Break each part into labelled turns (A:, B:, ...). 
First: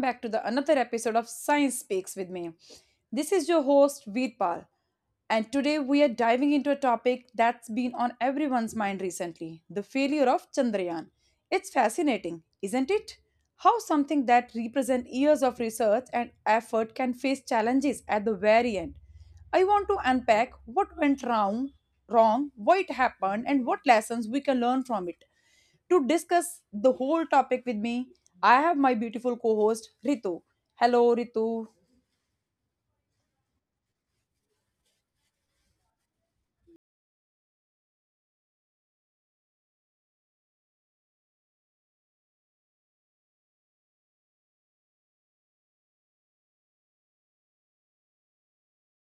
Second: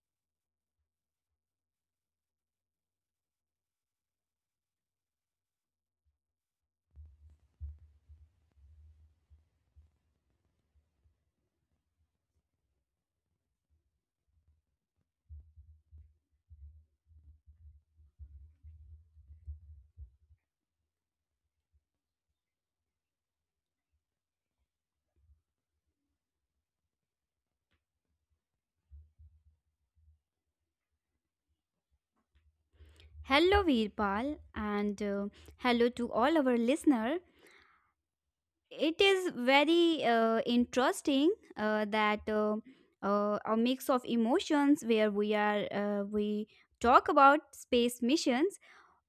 A: back to the another episode of Science Speaks with me. This is your host Veerpal, and today we are diving into a topic that's been on everyone's mind recently: the failure of Chandrayaan. It's fascinating, isn't it? How something that represents years of research and effort can face challenges at the very end. I want to unpack what went wrong, why it happened, and what lessons we can learn from it. To discuss the whole topic with me, I have my beautiful co host Ritu. Hello, Ritu.
B: Hello, Veerpal, and hello to all our listener. It is very interesting that a mix of emotions where we are we talk about space missions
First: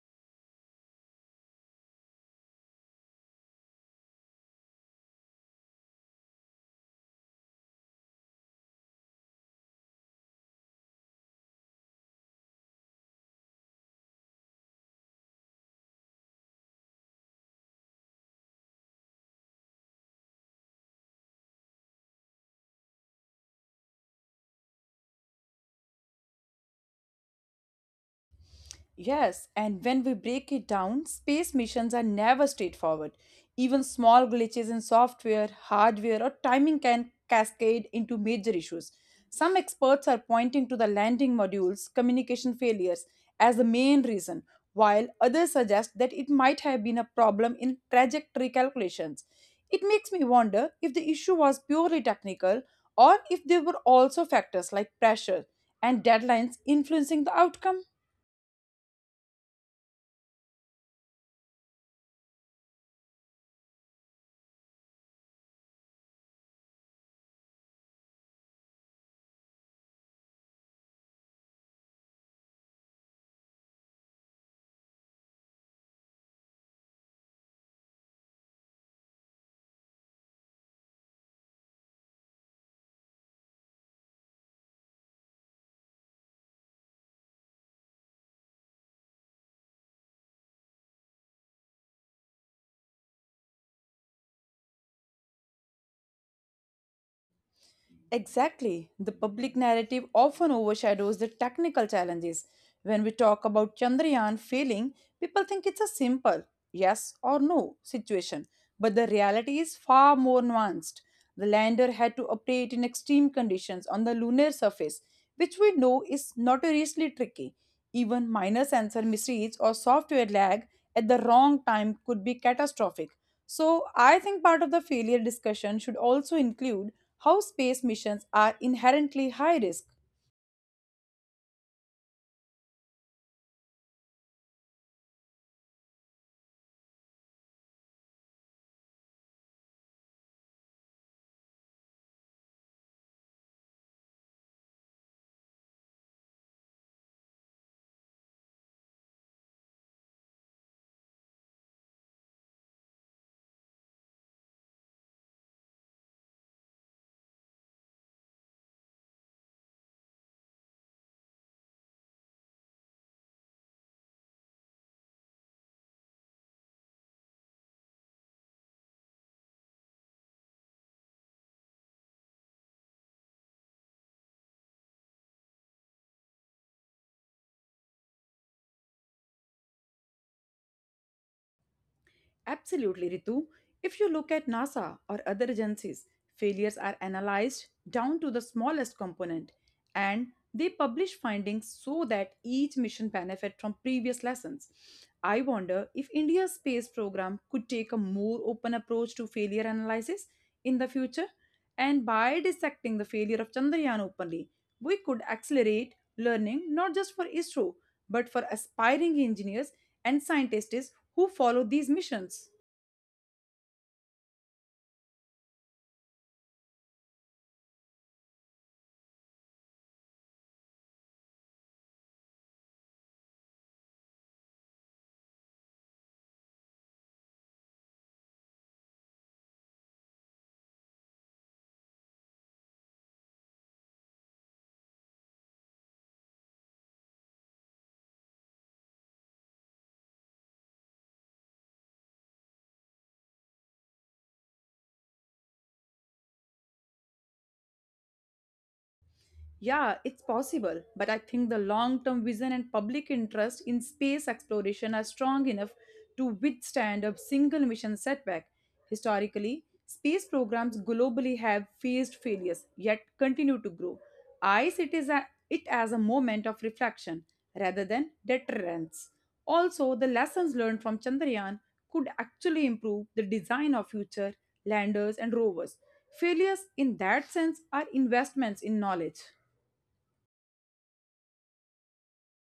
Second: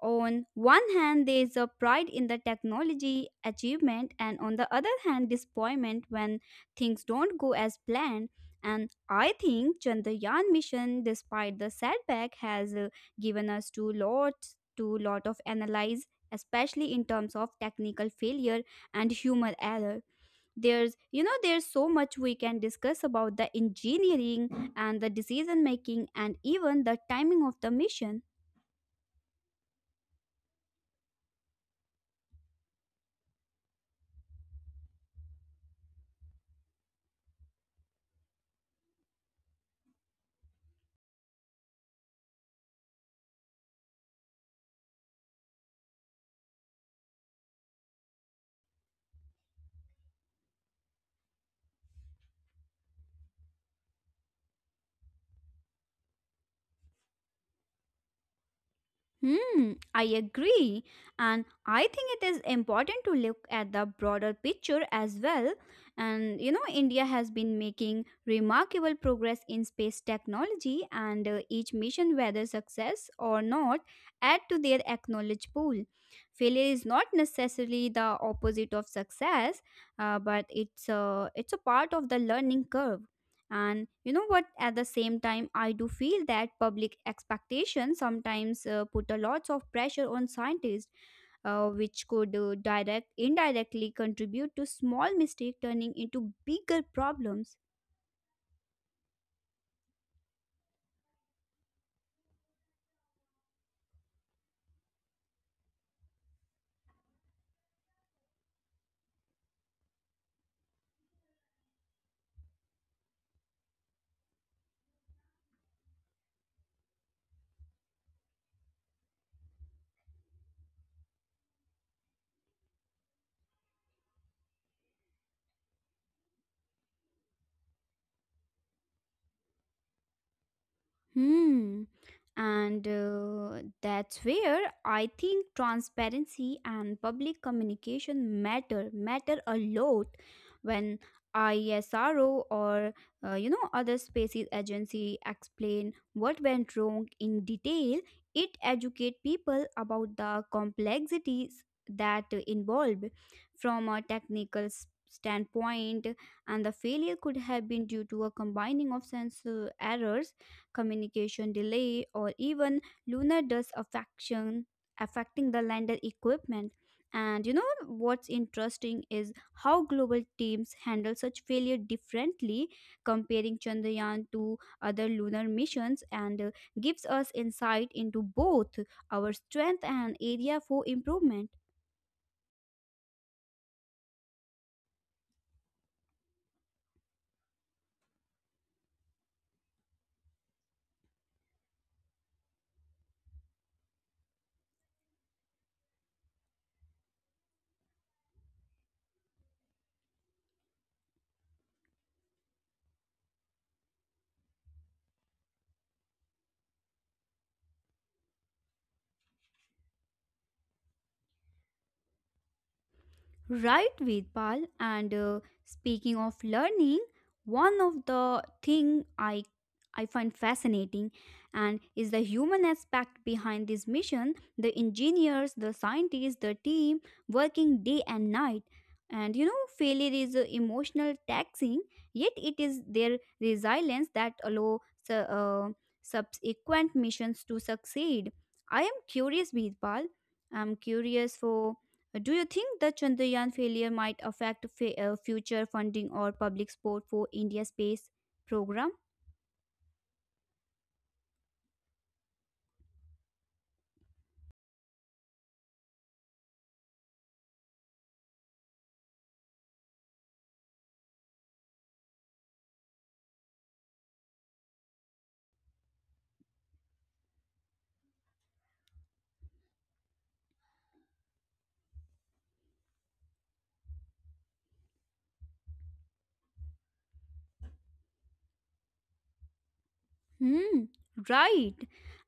B: on one hand, there is a pride in the technology achievement, and on the other hand, disappointment when things don't go as planned. And I think Chandrayaan mission, despite the setback, has given us too lot of analyze, especially in terms of technical failure and human error. There's, you know, there's so much we can discuss about the engineering and the decision making and even the timing of the mission.
A: Yes, and when we break it down, space missions are never straightforward. Even small glitches in software, hardware, or timing can cascade into major issues. Some experts are pointing to the landing module's communication failures as the main reason, while others suggest that it might have been a problem in trajectory calculations. It makes me wonder if the issue was purely technical or if there were also factors like pressure and deadlines influencing the outcome.
B: Hmm, I agree. And I think it is important to look at the broader picture as well. And you know, India has been making remarkable progress in space technology, and each mission, whether success or not, add to their acknowledged pool. Failure is not necessarily the opposite of success, but it's a part of the learning curve. And you know what, at the same time I do feel that public expectations sometimes put a lot of pressure on scientists, which could direct indirectly contribute to small mistake turning into bigger problems.
A: Exactly. The public narrative often overshadows the technical challenges. When we talk about Chandrayaan failing, people think it's a simple yes or no situation. But the reality is far more nuanced. The lander had to operate in extreme conditions on the lunar surface, which we know is notoriously tricky. Even minor sensor misreads or software lag at the wrong time could be catastrophic. So, I think part of the failure discussion should also include how space missions are inherently high risk.
B: Hmm. And that's where I think transparency and public communication matter a lot. When ISRO or you know other spaces agency explain what went wrong in detail, it educate people about the complexities that involved from a technical standpoint, and the failure could have been due to a combining of sensor errors, communication delay, or even lunar dust affection affecting the lander equipment. And you know what's interesting is how global teams handle such failure differently, comparing Chandrayaan to other lunar missions, and gives us insight into both our strength and area for improvement.
A: Absolutely, Ritu. If you look at NASA or other agencies, failures are analyzed down to the smallest component and they publish findings so that each mission benefit from previous lessons. I wonder if India's space program could take a more open approach to failure analysis in the future, and by dissecting the failure of Chandrayaan openly, we could accelerate learning not just for ISRO but for aspiring engineers and scientists who follow these missions.
B: Right, Vedpal. And speaking of learning, one of the thing I find fascinating and is the human aspect behind this mission. The engineers, the scientists, the team working day and night. And you know, failure is emotional taxing. Yet it is their resilience that allow su- uh, subsequent missions to succeed. I am curious, Vedpal. I'm curious for Do you think the Chandrayaan failure might affect future funding or public support for India's space program?
A: Yeah, it's possible, but I think the long term vision and public interest in space exploration are strong enough to withstand a single mission setback. Historically, space programs globally have faced failures yet continue to grow. I see it, is a, it as a moment of reflection rather than deterrence. Also, the lessons learned from Chandrayaan could actually improve the design of future landers and rovers. Failures, in that sense, are investments in knowledge.
B: Hmm, right.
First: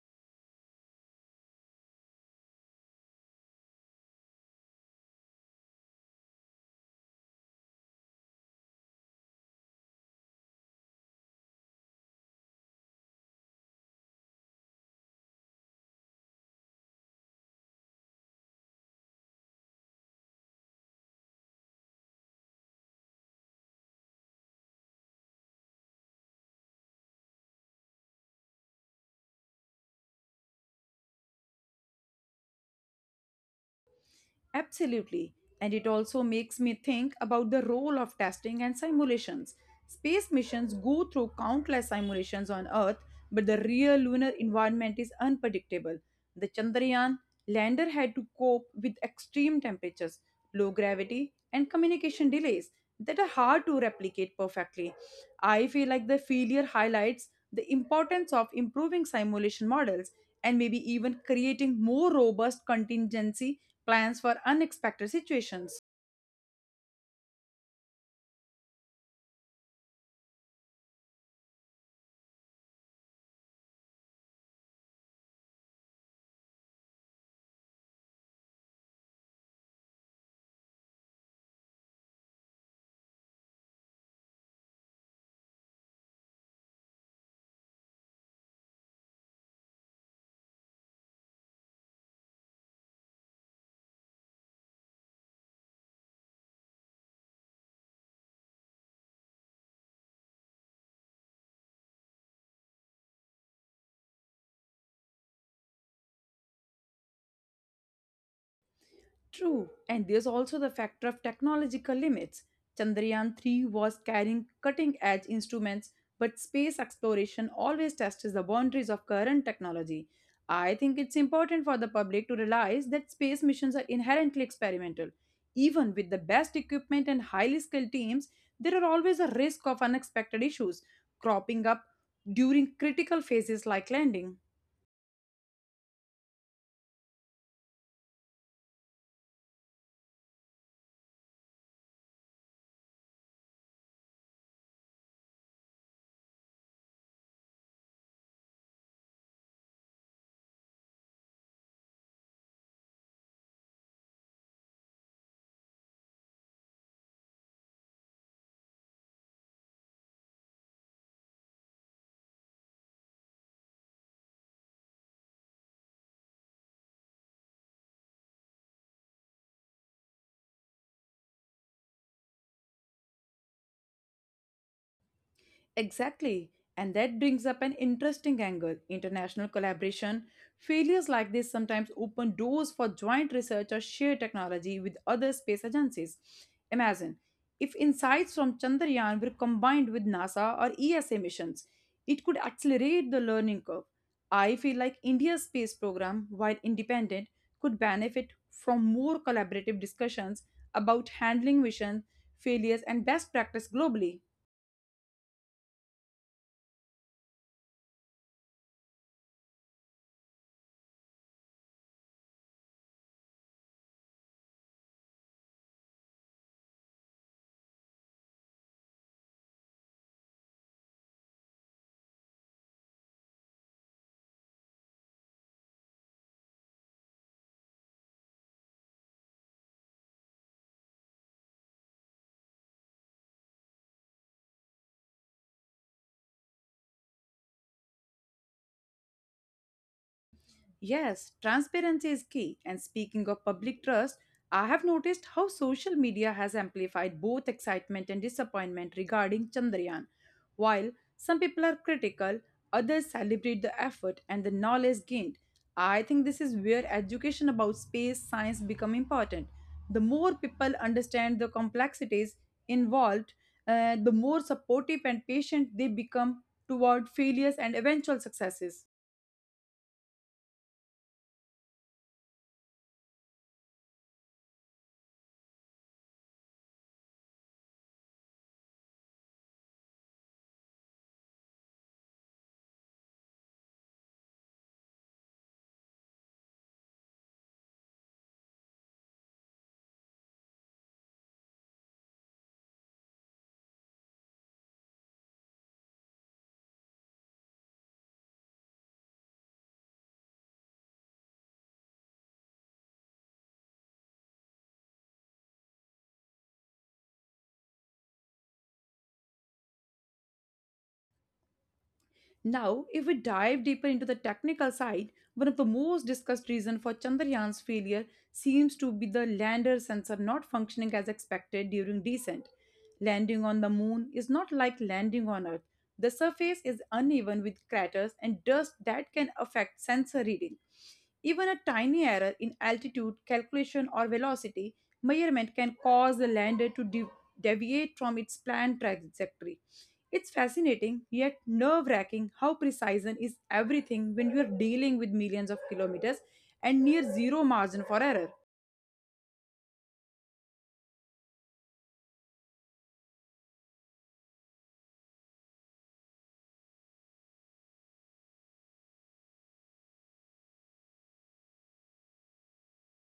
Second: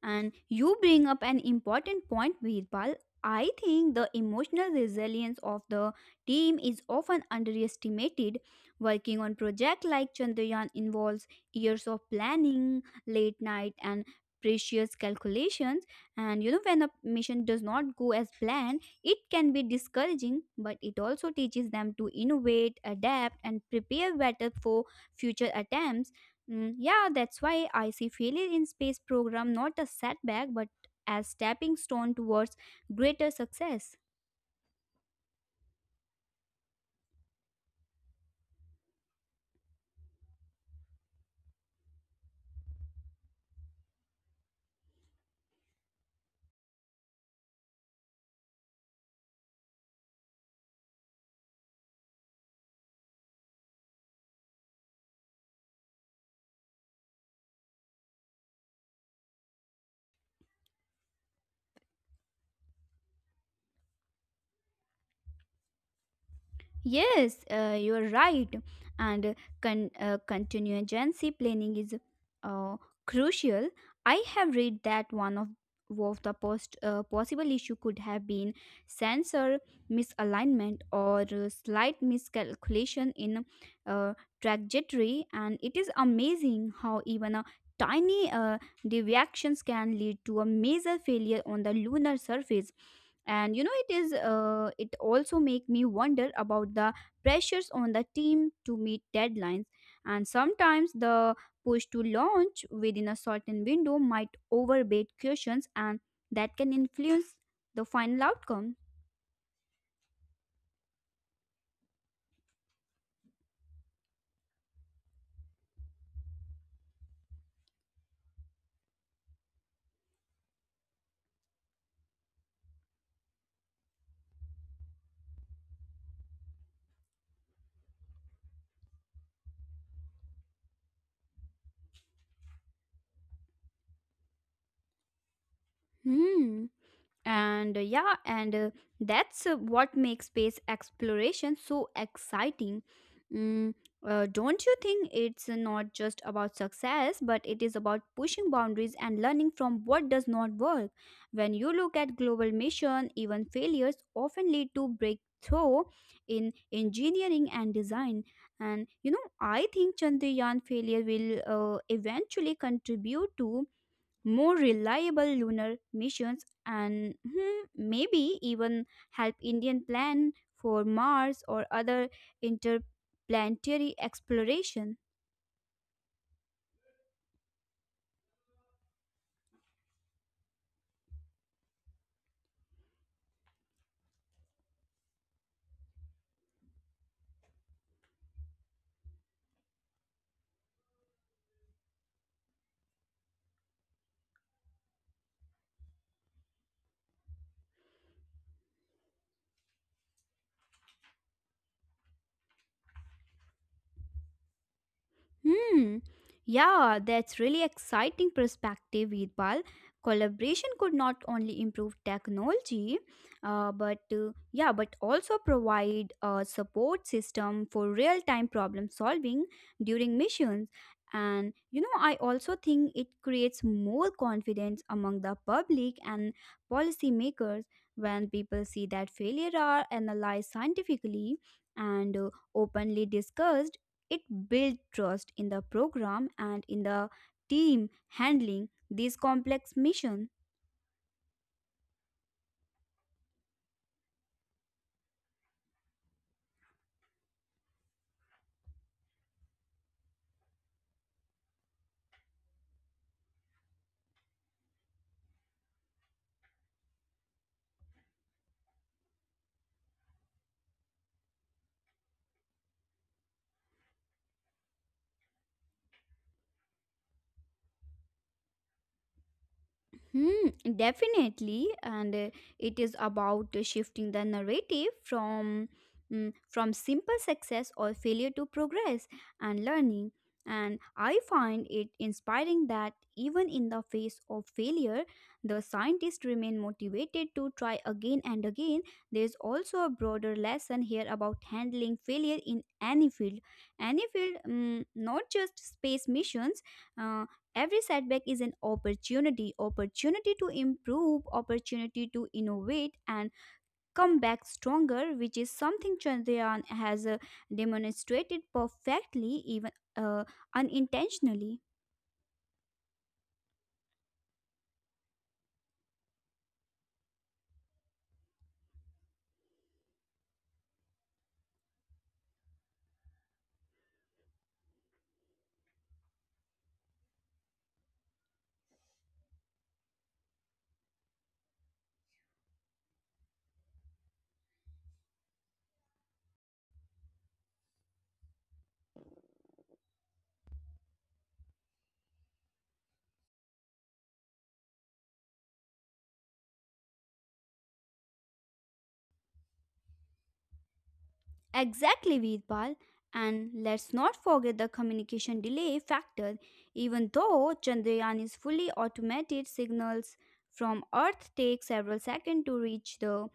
B: And you bring up an important point, Veerpal. I think the emotional resilience of the team is often underestimated. Working on project like Chandrayaan involves years of planning, late night and precious calculations. And you know, when a mission does not go as planned, it can be discouraging, but it also teaches them to innovate, adapt, and prepare better for future attempts. Mm, yeah, that's why I see failure in space program not a setback but as stepping stone towards greater success.
A: Absolutely. And it also makes me think about the role of testing and simulations. Space missions go through countless simulations on Earth, but the real lunar environment is unpredictable. The Chandrayaan lander had to cope with extreme temperatures, low gravity, and communication delays that are hard to replicate perfectly. I feel like the failure highlights the importance of improving simulation models and maybe even creating more robust contingency plans for unexpected situations.
B: Yes, you're right. And contingency planning is uh, crucial. I have read that one of the post possible issue could have been sensor misalignment or slight miscalculation in uh, trajectory, and it is amazing how even a tiny deviations can lead to a major failure on the lunar surface. And you know, it is it also make me wonder about the pressures on the team to meet deadlines, and sometimes the push to launch within a certain window might overbait cautions, and that can influence the final outcome.
A: True, and there's also the factor of technological limits. Chandrayaan 3 was carrying cutting edge instruments, but space exploration always tests the boundaries of current technology. I think it's important for the public to realize that space missions are inherently experimental. Even with the best equipment and highly skilled teams, there are always a risk of unexpected issues cropping up during critical phases like landing.
B: Hmm, and yeah, and that's what makes space exploration so exciting. Mm, don't you think it's not just about success but it is about pushing boundaries and learning from what does not work? When you look at global mission, even failures often lead to breakthrough in engineering and design. And you know, I think Chandrayaan failure will eventually contribute to more reliable lunar missions and, hmm, maybe even help Indian plan for Mars or other interplanetary exploration.
A: Exactly. And that brings up an interesting angle. International collaboration failures like this sometimes open doors for joint research or share technology with other space agencies. Imagine if insights from Chandrayaan were combined with NASA or ESA missions, it could accelerate the learning curve. I feel like India's space program, while independent, could benefit from more collaborative discussions about handling missions, failures, and best practice globally.
B: Hmm. Yeah, that's really exciting perspective, Veerpal. Collaboration could not only improve technology, but yeah, but also provide a support system for real-time problem solving during missions. And you know, I also think it creates more confidence among the public and policymakers when people see that failure are analyzed scientifically and openly discussed. It built trust in the program and in the team handling these complex missions.
A: Yes, transparency is key. And speaking of public trust, I have noticed how social media has amplified both excitement and disappointment regarding Chandrayaan. While some people are critical, others celebrate the effort and the knowledge gained. I think this is where education about space science become important. The more people understand the complexities involved, the more supportive and patient they become toward failures and eventual successes.
B: Hmm, definitely, and it is about shifting the narrative from from simple success or failure to progress and learning. And I find it inspiring that even in the face of failure, the scientists remain motivated to try again and again. There is also a broader lesson here about handling failure in any field, mm, not just space missions. uh, Every setback is an opportunity, opportunity to improve, opportunity to innovate and come back stronger, which is something Chandrayaan has demonstrated perfectly, even uh, unintentionally.
A: Now, if we dive deeper into the technical side, one of the most discussed reasons for Chandrayaan's failure seems to be the lander sensor not functioning as expected during descent. Landing on the moon is not like landing on Earth. The surface is uneven with craters and dust that can affect sensor reading. Even a tiny error in altitude, calculation, or velocity measurement can cause the lander to deviate from its planned trajectory. It's fascinating yet nerve wracking how precision is everything when you are dealing with millions of kilometers and near zero margin for error.
B: Exactly, Veerpal. And let's not forget the communication delay factor. Even though Chandrayaan is fully automated, signals from Earth take several seconds to reach the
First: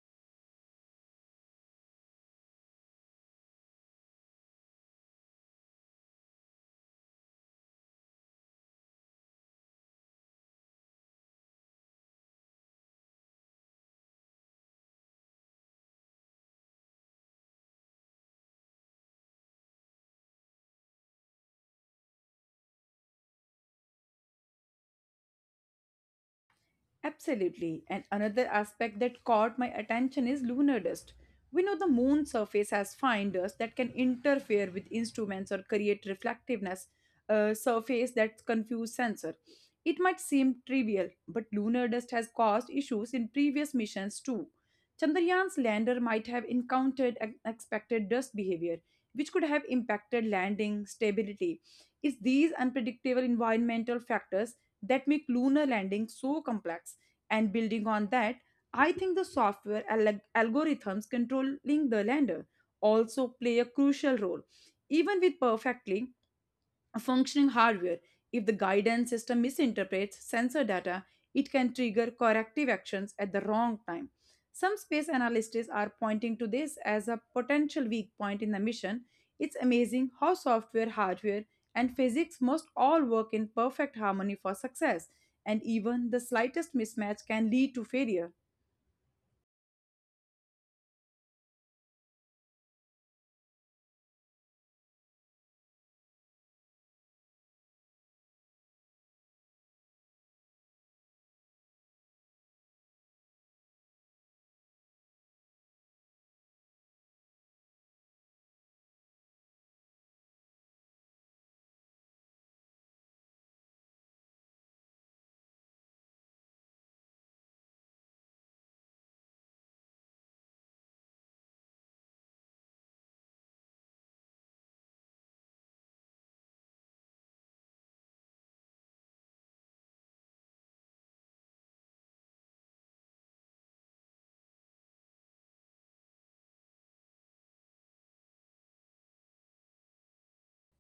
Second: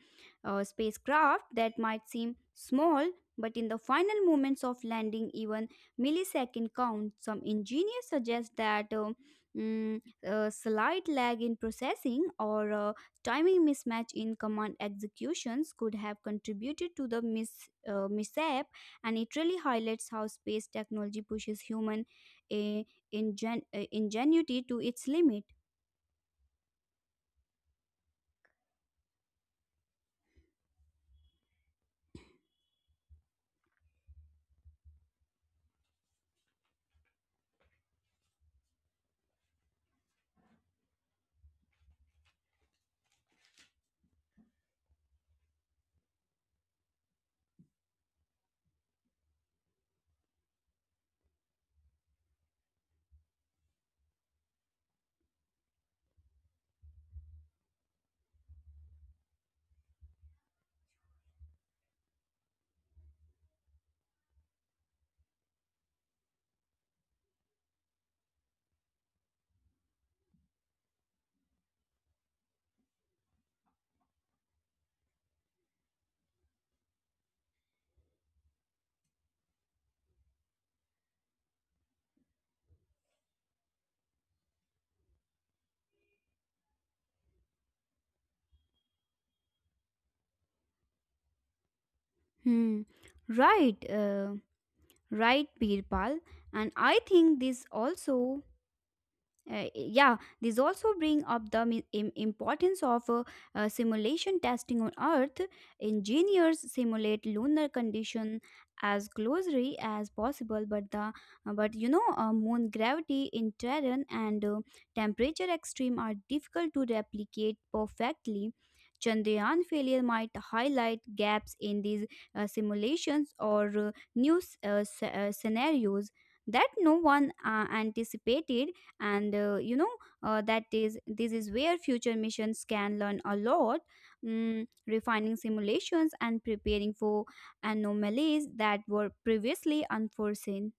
B: spacecraft. That might seem small, but in the final moments of landing, even millisecond count. Some engineers suggest that a slight lag in processing or timing mismatch in command executions could have contributed to the mishap, and it really highlights how space technology pushes human eh, ingenuity to its limit.
A: Absolutely. And another aspect that caught my attention is lunar dust. We know the moon's surface has fine dust that can interfere with instruments or create reflectiveness, a surface that confuse sensor. It might seem trivial, but lunar dust has caused issues in previous missions too. Chandrayaan's lander might have encountered unexpected dust behavior, which could have impacted landing stability. It's these unpredictable environmental factors that make lunar landing so complex, and building on that, I think the software algorithms controlling the lander also play a crucial role. Even with perfect a functioning hardware. If the guidance system misinterprets sensor data, it can trigger corrective actions at the wrong time. Some space analysts are pointing to this as a potential weak point in the mission. It's amazing how software, hardware, and physics must all work in perfect harmony for success, and even the slightest mismatch can lead to failure.
B: Hmm. Right, right, Birpal. And I think this also, yeah, these also bring up the importance of simulation testing on Earth. Engineers simulate lunar condition as closely as possible, but the but you know, moon gravity, terrain, and temperature extreme are difficult to replicate perfectly. Chandrayaan failure might highlight gaps in these simulations or scenarios that no one anticipated. And you know, that is this is where future missions can learn a lot, mm, refining simulations and preparing for anomalies that were previously unforeseen.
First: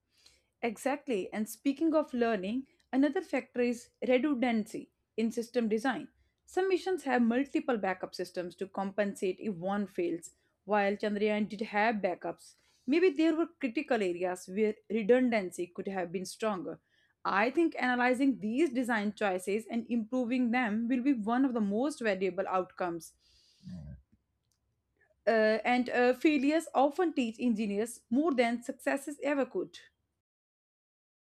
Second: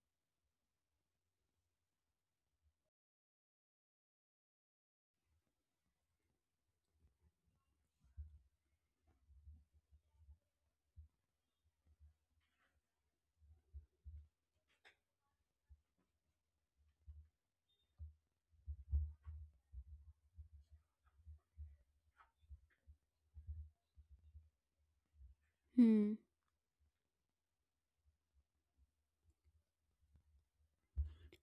A: Exactly. And speaking of learning, another factor is redundancy in system design. Some missions have multiple backup systems to compensate if one fails, while Chandrayaan did have backups. Maybe there were critical areas where redundancy could have been stronger. I think analyzing these design choices and improving them will be one of the most valuable outcomes. Uh, and
B: Hmm.
A: uh, failures often teach engineers more than successes ever could.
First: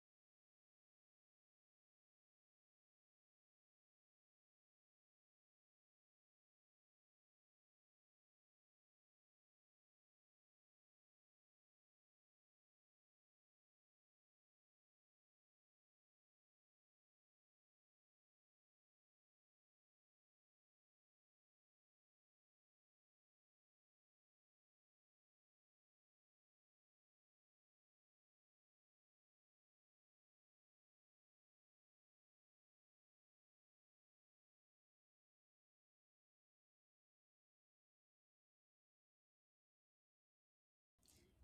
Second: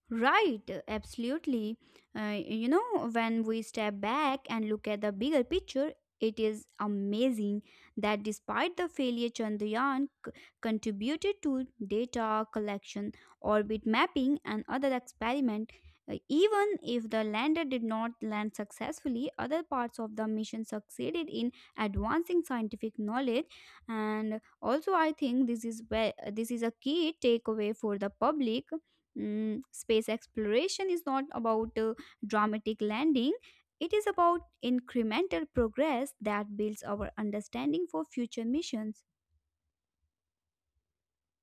B: Right, absolutely. You know, when we step back and look at the bigger picture, it is amazing that despite the failure, Chandrayaan contributed to data collection, orbit mapping, and other experiment. Even if the lander did not land successfully, other parts of the mission succeeded in advancing scientific knowledge. And also, I think this is where this is a key takeaway for the public. Mm, space exploration is not about a dramatic landing, it is about incremental progress that builds our understanding for future missions.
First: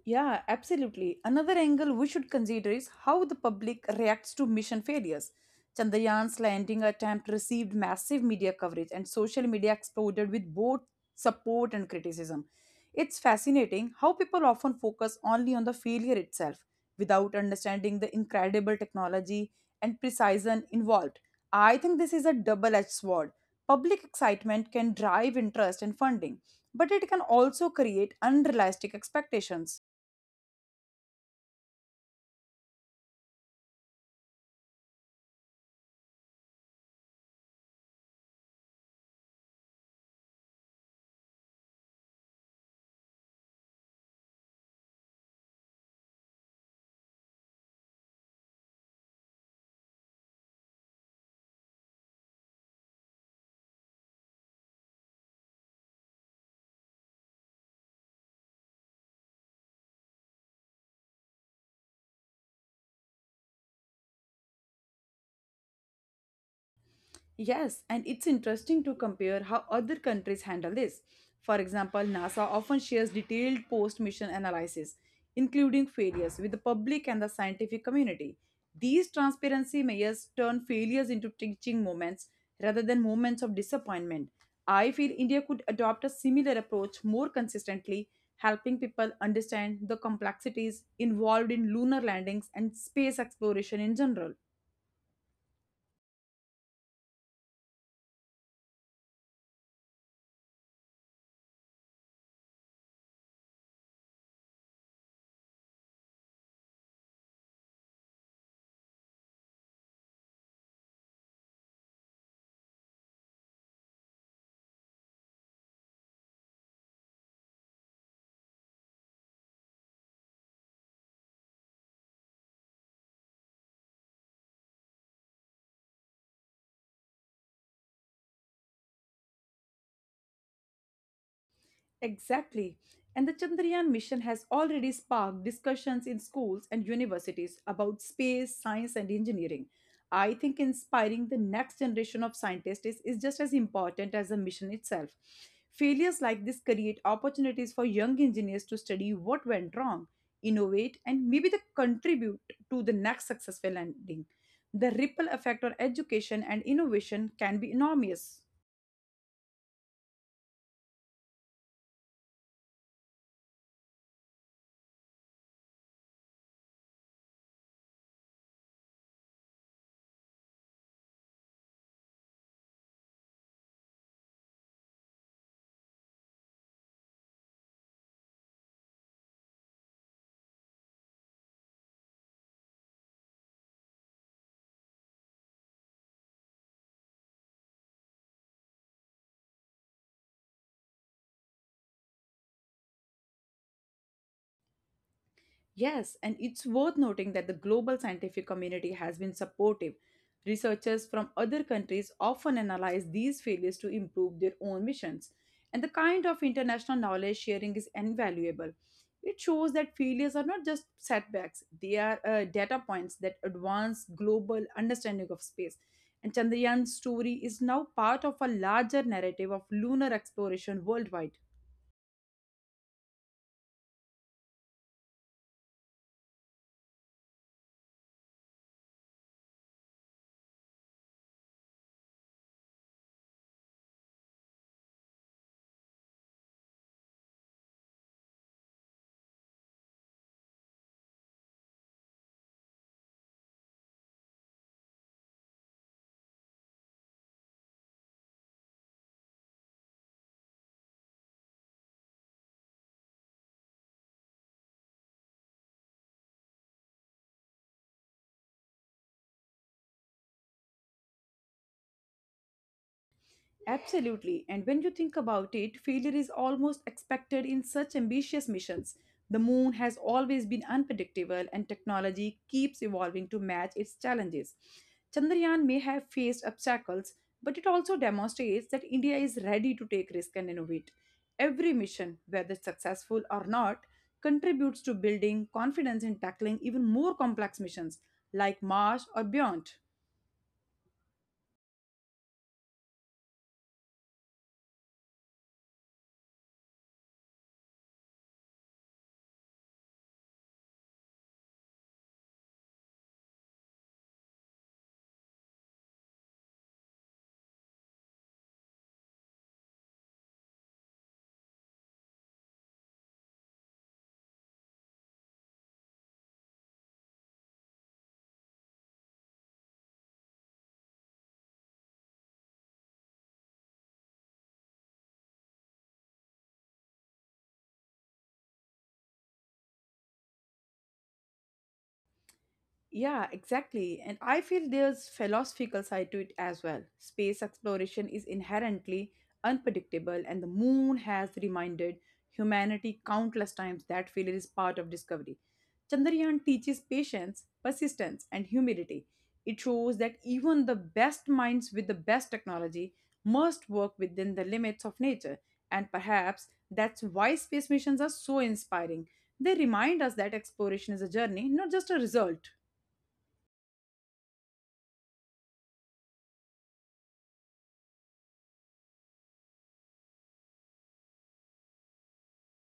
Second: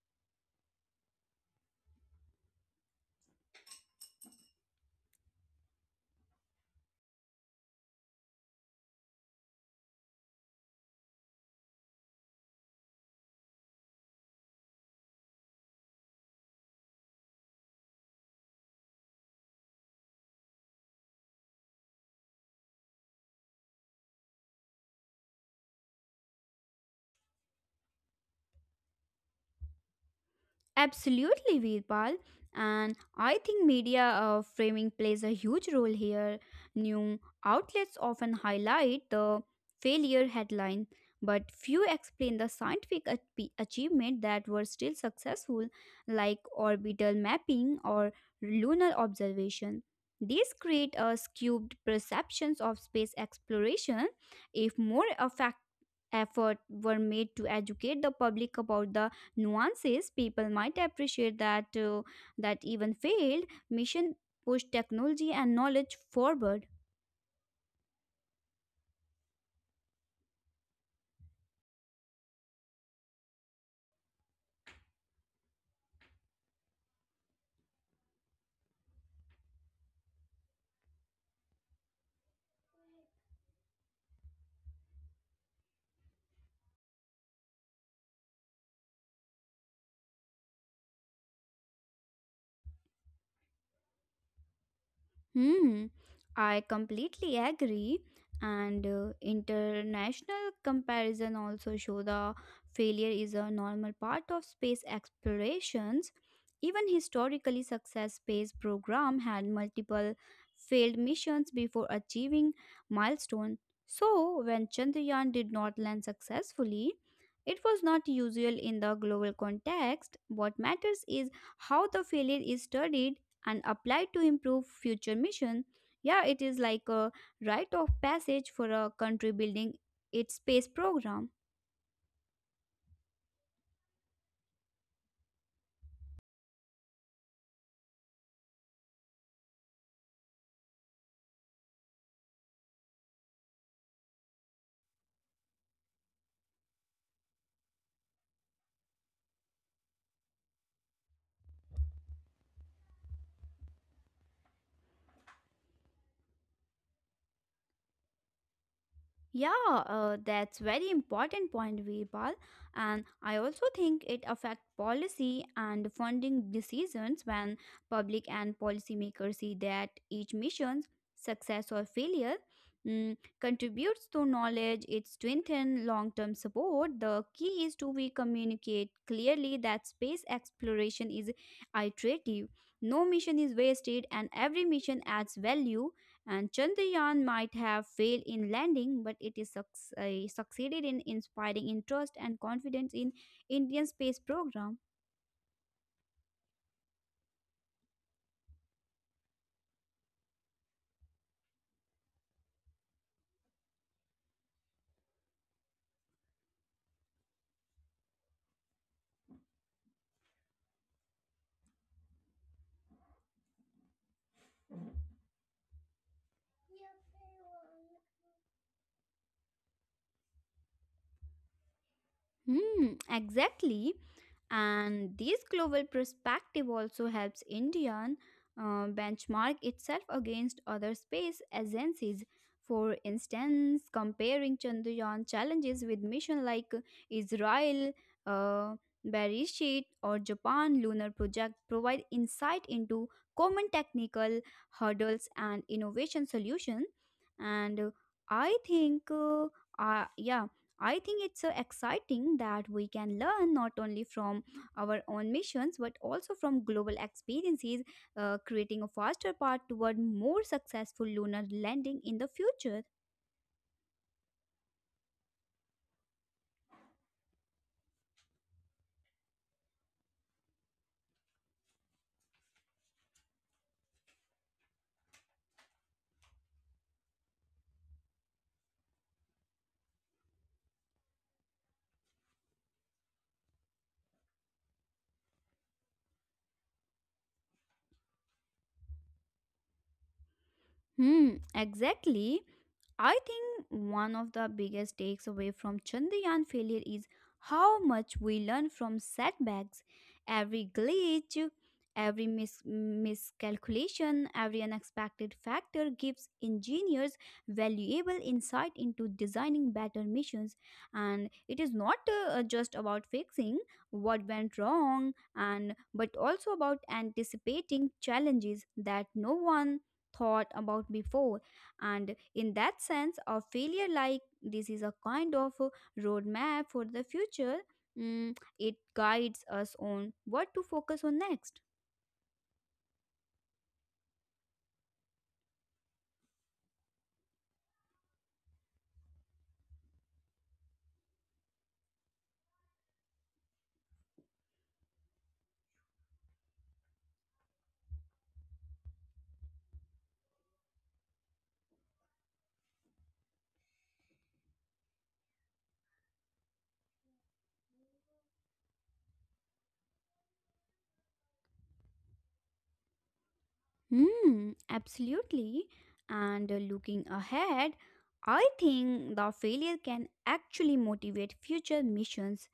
A: Yeah, absolutely. Another angle we should consider is how the public reacts to mission failures. Chandrayaan's landing attempt received massive media coverage, and social media exploded with both support and criticism. It's fascinating how people often focus only on the failure itself without understanding the incredible technology and precision involved. I think this is a double edged sword. Public excitement can drive interest and funding, but it can also create unrealistic expectations.
B: Absolutely, Veerpal. And I think media framing plays a huge role here. New outlets often highlight the failure headline, but few explain the scientific achievement that were still successful, like orbital mapping or lunar observation. These create a skewed perceptions of space exploration. If more effort were made to educate the public about the nuances, people might appreciate that even failed mission pushed technology and knowledge forward.
A: Yes, and it's interesting to compare how other countries handle this. For example, NASA often shares detailed post mission analysis, including failures, with the public and the scientific community. These transparency measures turn failures into teaching moments rather than moments of disappointment. I feel India could adopt a similar approach more consistently, helping people understand the complexities involved in lunar landings and space exploration in general.
B: Hmm, I completely agree. And international comparison also show the failure is a normal part of space explorations. Even historically success space program had multiple failed missions before achieving milestone. So when Chandrayaan did not land successfully, it was not usual in the global context. What matters is how the failure is studied and applied to improve future mission. Yeah, it is like a rite of passage for a country building its space program.
A: Exactly. And the Chandrayaan mission has already sparked discussions in schools and universities about space, science, and engineering. I think inspiring the next generation of scientists is just as important as the mission itself. Failures like this create opportunities for young engineers to study what went wrong, innovate, and maybe they contribute to the next successful landing. The ripple effect on education and innovation can be enormous.
B: Yeah, that's very important point, Veerpal. And I also think it affects policy and funding decisions when public and policymakers see that each mission's success or failure, mm, contributes to knowledge. It strengthens long-term support. The key is to we communicate clearly that space exploration is iterative. No mission is wasted, and every mission adds value, and Chandrayaan might have failed in landing, but it is succeeded in inspiring interest and confidence in Indian space program.
A: Yes, and it's worth noting that the global scientific community has been supportive. Researchers from other countries often analyze these failures to improve their own missions, and the kind of international knowledge sharing is invaluable. It shows that failures are not just setbacks, they are data points that advance global understanding of space. And Chandrayaan's story is now part of a larger narrative of lunar exploration worldwide.
B: Hmm, exactly. And this global perspective also helps Indian benchmark itself against other space agencies. For instance, comparing Chandrayaan challenges with missions like Israel, uh, Bereshit, or Japan lunar project provide insight into common technical hurdles and innovation solutions. And I think, uh, yeah, I think it's so exciting that we can learn not only from our own missions but also from global experiences, creating a faster path toward more successful lunar landing in the future.
A: Absolutely. And when you think about it, failure is almost expected in such ambitious missions. The moon has always been unpredictable, and technology keeps evolving to match its challenges. Chandrayaan may have faced obstacles, but it also demonstrates that India is ready to take risk and innovate. Every mission, whether successful or not, contributes to building confidence in tackling even more complex missions like Mars or beyond.
B: Hmm, exactly. I think one of the biggest takeaway from Chandrayaan failure is how much we learn from setbacks. Every glitch, every miscalculation, every unexpected factor gives engineers valuable insight into designing better missions. And it is not just about fixing what went wrong, and but also about anticipating challenges that no one thought about before. And in that sense, a failure like this is a kind of a roadmap for the future. Mm, it guides us on what to focus on next.
A: Yeah, exactly. And I feel there's philosophical side to it as well. Space exploration is inherently unpredictable, and the moon has reminded humanity countless times that failure is part of discovery. Chandrayaan teaches patience, persistence, and humility. It shows that even the best minds with the best technology must work within the limits of nature. And perhaps that's why space missions are so inspiring. They remind us that exploration is a journey, not just a result.
B: Hmm, absolutely. And Looking ahead, I think the failure can actually motivate future missions.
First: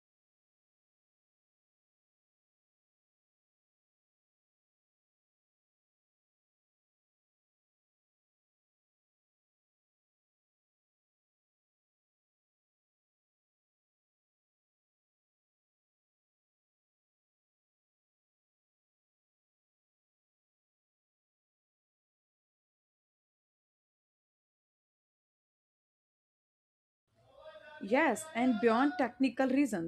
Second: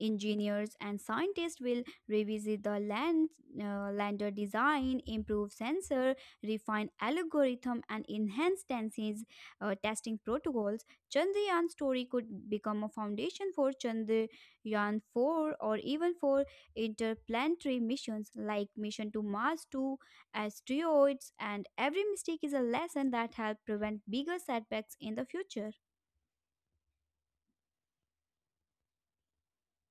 B: Engineers and scientists will revisit the lander design, improve sensor, refine algorithm, and enhance testing protocols. Chandrayaan story could become a foundation for Chandrayaan 4 or even for interplanetary missions like Mission to Mars 2, asteroids, and every mistake is a lesson that help prevent bigger setbacks in the future.
A: Yes, and beyond technical reasons,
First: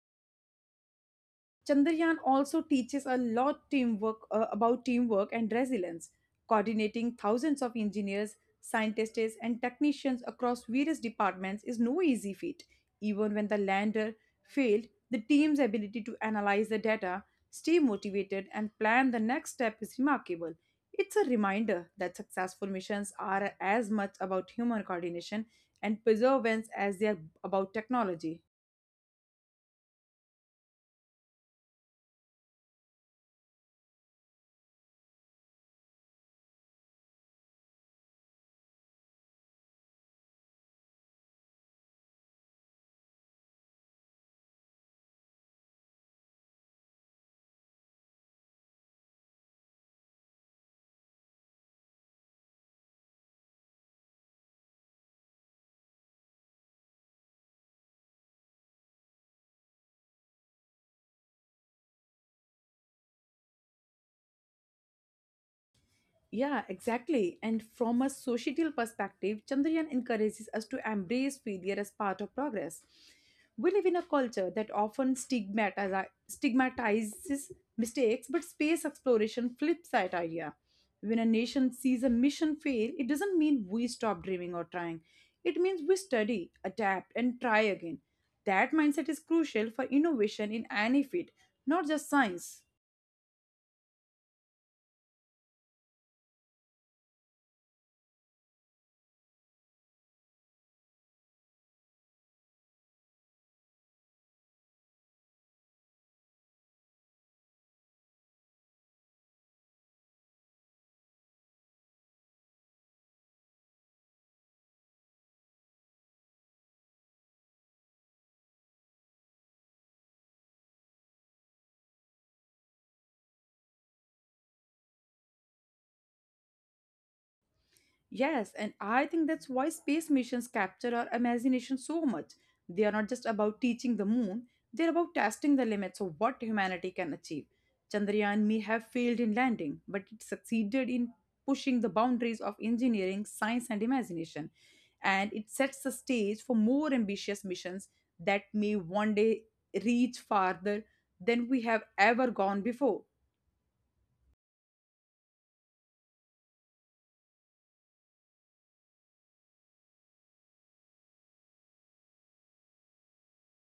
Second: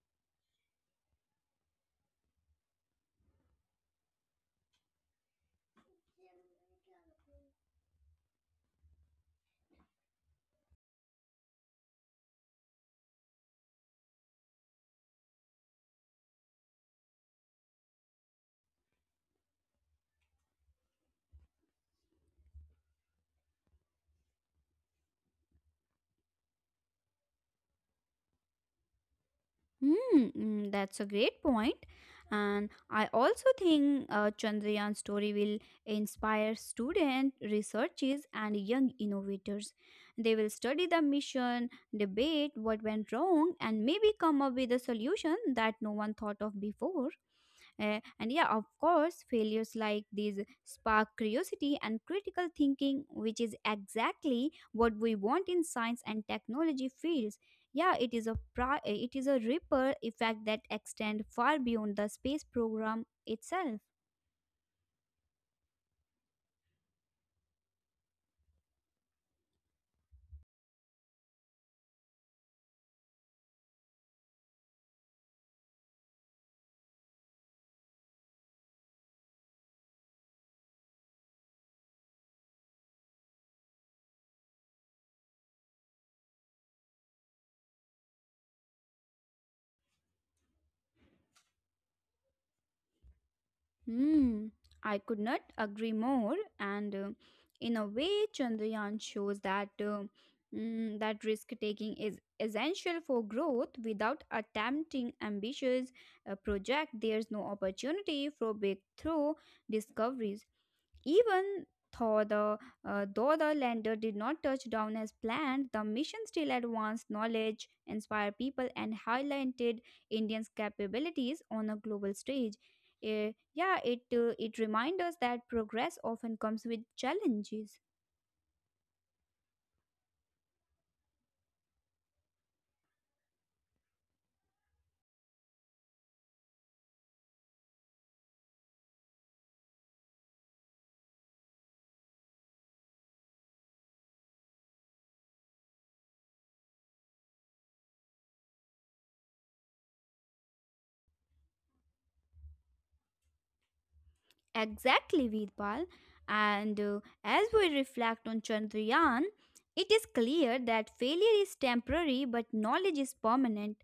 A: Chandrayaan also teaches a lot teamwork about teamwork and resilience, coordinating thousands of engineers, scientists, and technicians across various departments is no easy feat. Even when the lander failed, the team's ability to analyze the data, stay motivated, and plan the next step is remarkable. It's a reminder that successful missions are as much about human coordination and perseverance as they are about technology.
B: That's a great point. And I also think Chandrayaan story will inspire student researchers and young innovators. They will study the mission, debate what went wrong, and maybe come up with a solution that no one thought of before. And yeah, of course, failures like these spark curiosity and critical thinking, which is exactly what we want in science and technology fields. Yeah, it is a ripple effect that extend far beyond the space program itself.
A: Yeah, exactly. And from a societal perspective, Chandrayaan encourages us to embrace failure as part of progress. We live in a culture that often stigmatizes mistakes, but space exploration flips that idea. When a nation sees a mission fail, it doesn't mean we stop dreaming or trying. It means we study, adapt, and try again. That mindset is crucial for innovation in any field, not just science.
B: Hmm, I could not agree more. And in a way, Chandrayaan shows that that risk taking is essential for growth. Without attempting ambitious project, there's no opportunity for breakthrough discoveries. Even though the, though the lander did not touch down as planned, the mission still advanced knowledge, inspired people, and highlighted Indians' capabilities on a global stage. Yeah, it it reminds us that progress often comes with challenges.
A: Yes, and I think that's why space missions capture our imagination so much. They are not just about teaching the moon, they're about testing the limits of what humanity can achieve. Chandrayaan may have failed in landing, but it succeeded in pushing the boundaries of engineering, science, and imagination. And it sets the stage for more ambitious missions that may one day reach farther than we have ever gone before.
B: Exactly, Veerpal. And as we reflect on Chandrayaan, it is clear that failure is temporary but knowledge is permanent.